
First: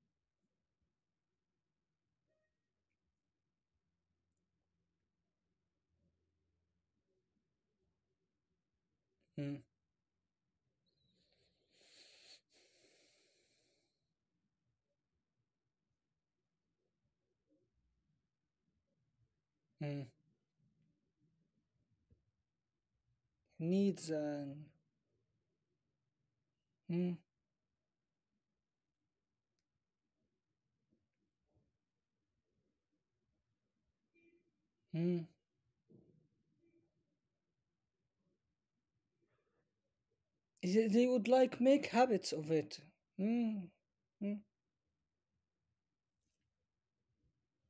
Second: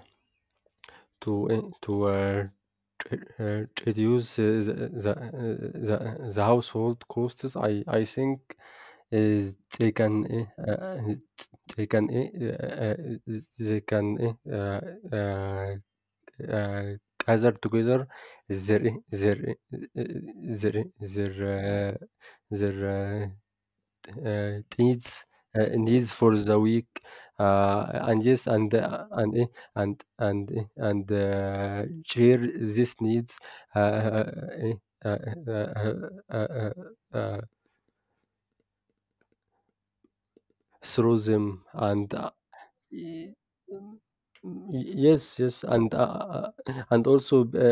[SPEAKER 2] to in- to uh, re- uh, reduce uh, the the, uh, the uh, the household costs, I I think Eh,
[SPEAKER 1] Mm,
[SPEAKER 2] they can, eh, uh, it's- they can, eh, uh, uh, they can, eh, uh, uh, uh, gather together their, eh, their, eh, eh,
[SPEAKER 1] mm.
[SPEAKER 2] their, eh, their, uh, their uh, t-
[SPEAKER 1] Needs
[SPEAKER 2] uh,
[SPEAKER 1] and
[SPEAKER 2] needs, uh, needs for the week,
[SPEAKER 1] mm,
[SPEAKER 2] uh, and yes, and uh, and eh, and and eh, and uh, share these needs uh, eh, uh,
[SPEAKER 1] mm.
[SPEAKER 2] uh, uh, uh, uh, uh,
[SPEAKER 1] They they
[SPEAKER 2] through
[SPEAKER 1] would like
[SPEAKER 2] them,
[SPEAKER 1] make
[SPEAKER 2] and
[SPEAKER 1] habits
[SPEAKER 2] uh,
[SPEAKER 1] of it.
[SPEAKER 2] Y
[SPEAKER 1] Mm,
[SPEAKER 2] um,
[SPEAKER 1] mm,
[SPEAKER 2] mm, y yes, yes, and, uh uh uh, and also, b uh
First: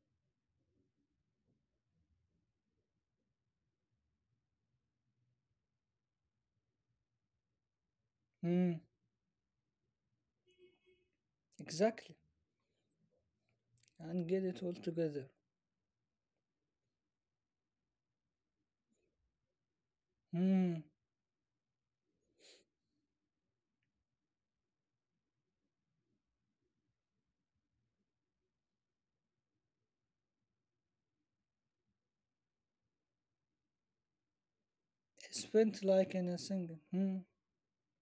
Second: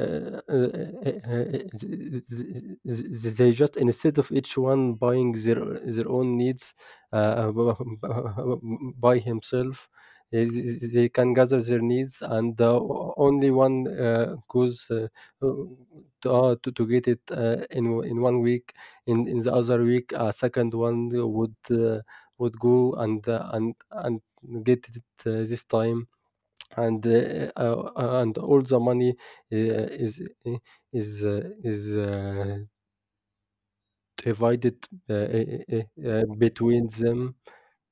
[SPEAKER 2] uh uh, uh, th th th they just, instead of each one buying their their own needs uh, uh, b-
[SPEAKER 1] mm.
[SPEAKER 2] b- by himself, eh, th th they can gather their
[SPEAKER 1] Exactly.
[SPEAKER 2] needs, and, uh, o only one,
[SPEAKER 1] And get
[SPEAKER 2] uh,
[SPEAKER 1] it all
[SPEAKER 2] goes, uh,
[SPEAKER 1] together.
[SPEAKER 2] uh, to, uh, to to get it, uh, in o in one week. In in the other week, a
[SPEAKER 1] Mm.
[SPEAKER 2] second one would, uh, would go and, uh, and and get it uh, this time, and uh, uh, uh, and all the money uh, is uh, is uh, is uh, divided uh, uh,
[SPEAKER 1] Spent like
[SPEAKER 2] uh,
[SPEAKER 1] in
[SPEAKER 2] uh,
[SPEAKER 1] a single.
[SPEAKER 2] between
[SPEAKER 1] Mm.
[SPEAKER 2] them.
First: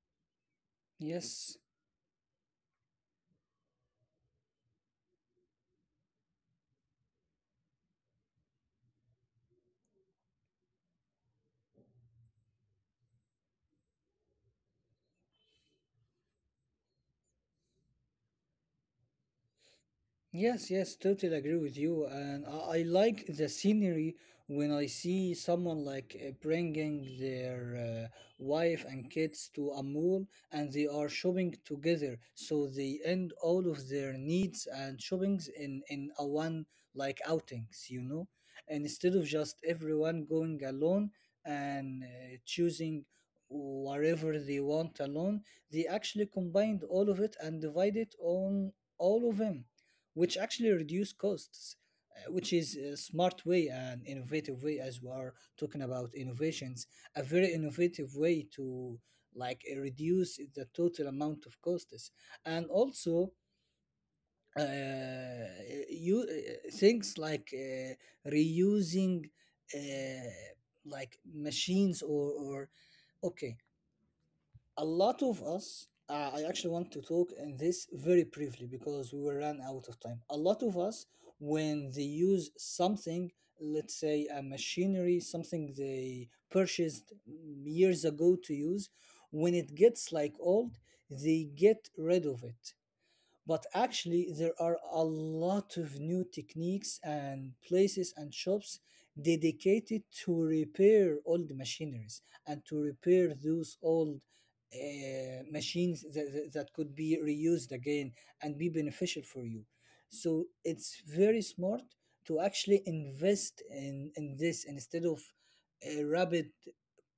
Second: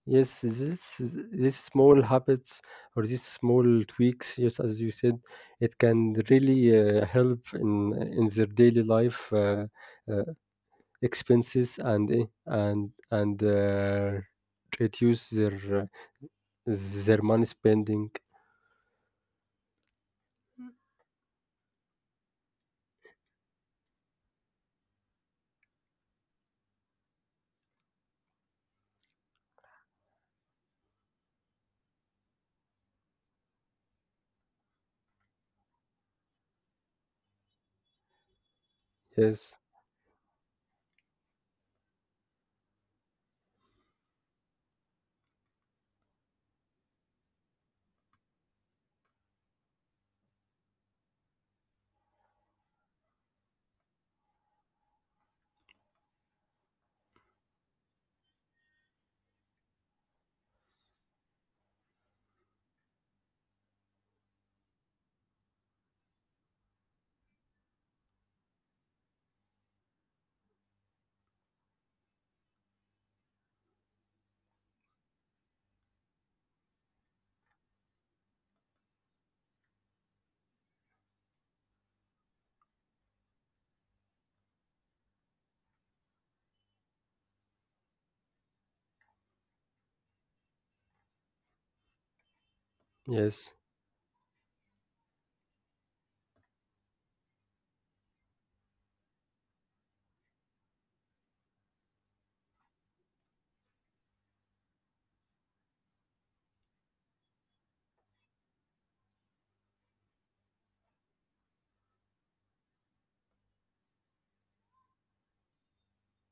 [SPEAKER 2] Yes, this
[SPEAKER 1] Yes.
[SPEAKER 2] this small habits or these small tweaks, yes, as you said, it can really uh, help in in their daily life uh, uh, expenses, and eh, and and uh, reduce their uh, their money spending,
[SPEAKER 1] Yes, yes, totally agree with you. And I, I like the scenery when I see someone like uh, bringing their uh, wife and kids to a mall and they are shopping together. So they end all of their needs and shoppings in, in a one like outings, you know? And instead of just
[SPEAKER 2] yes.
[SPEAKER 1] everyone going alone and uh, choosing whatever they want alone, they actually combined all of it and divided on all of them which actually reduce costs, uh, which is a smart way and innovative way as we are talking about innovations, a very innovative way to like uh, reduce the total amount of costs. And also uh, you uh, things like uh, reusing uh, like machines or, or okay, a lot of us uh, i actually want to talk in this very briefly because we were run out of time. A lot of us when they use something, let's say a machinery something they purchased years ago to use, when it gets like old, they get rid of it. But actually,
[SPEAKER 2] Yes,
[SPEAKER 1] there are a lot of new techniques and places and shops dedicated to repair old machineries and to repair those old uh, machines that, that, that could be reused again and be beneficial for you. So it's very smart to actually invest in, in this instead of uh, rapid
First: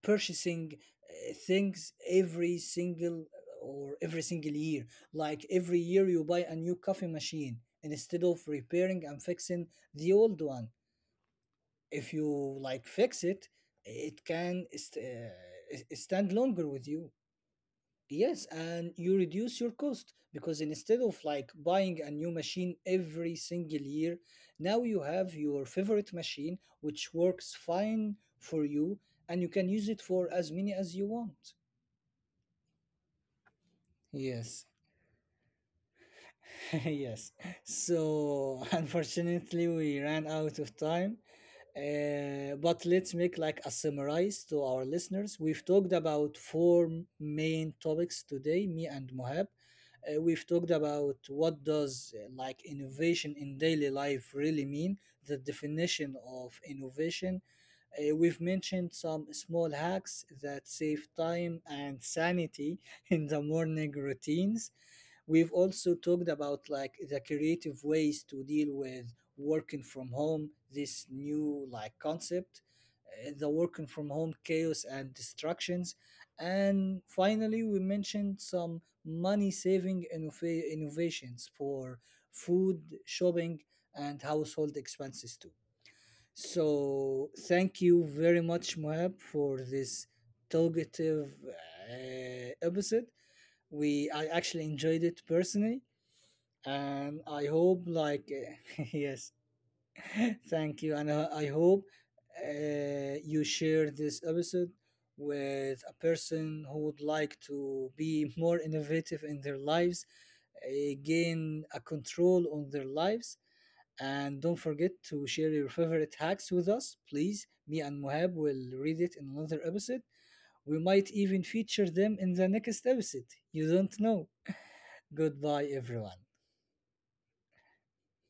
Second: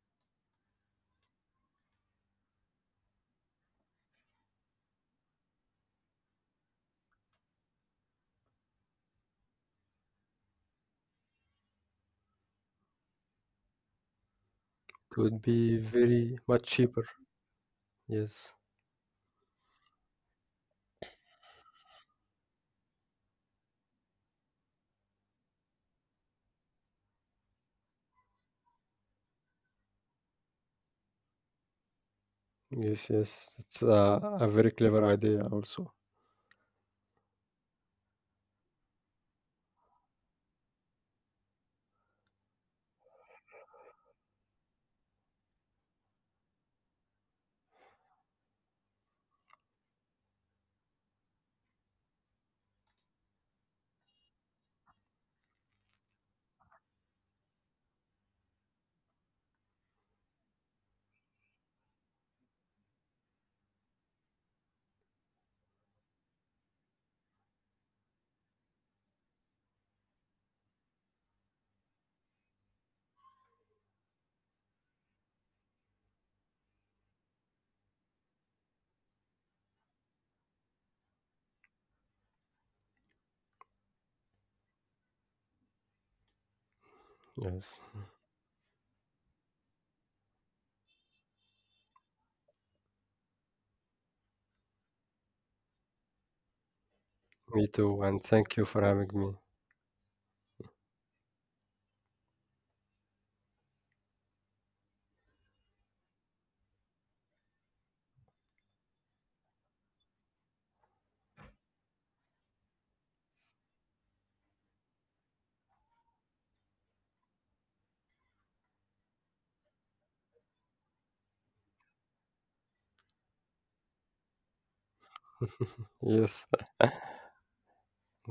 [SPEAKER 1] purchasing uh, things every single or every single year. Like every year, you buy a new coffee machine instead of repairing and fixing the old one. If you like fix it, it can st-
[SPEAKER 2] could be
[SPEAKER 1] uh, stand
[SPEAKER 2] very much
[SPEAKER 1] longer with
[SPEAKER 2] cheaper.
[SPEAKER 1] you. Yes,
[SPEAKER 2] Yes,
[SPEAKER 1] and you reduce your cost because instead of like buying a new machine every single year, now you have your favorite machine which works fine for you and you can use it for as many as you want.
[SPEAKER 2] yes, yes. It's a, a
[SPEAKER 1] Yes.
[SPEAKER 2] very clever idea, also.
[SPEAKER 1] Yes. So unfortunately, we ran out of time. Uh, but let's make like a summarize to our listeners. We've talked about four main topics today, me and Mohab. Uh, we've talked about what does uh, like innovation in daily life really mean, the definition of innovation. Uh, we've mentioned some small hacks that save time and sanity in the morning routines. We've also talked about like the creative ways to deal with working from home, this new like concept, uh, the working from home chaos and distractions. And finally, we mentioned some money saving innova- innovations for food, shopping, and household expenses too.
[SPEAKER 2] Yes,
[SPEAKER 1] So, thank you very much, Mohab, for this talkative uh, episode. We I actually enjoyed it personally, and I
[SPEAKER 2] me
[SPEAKER 1] hope
[SPEAKER 2] too. And
[SPEAKER 1] like
[SPEAKER 2] thank you for having
[SPEAKER 1] yes,
[SPEAKER 2] me.
[SPEAKER 1] thank you, and uh, I hope uh, you share this episode with a person who would like to be more innovative in their lives, uh, gain a control on their lives, and don't forget to share your favorite hacks with us, please. Me and Mohab will read it in another episode. We might even feature them in the next episode. You don't know. Goodbye, everyone.
[SPEAKER 2] Yes,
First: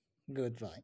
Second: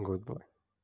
[SPEAKER 2] goodbye.
[SPEAKER 1] Goodbye.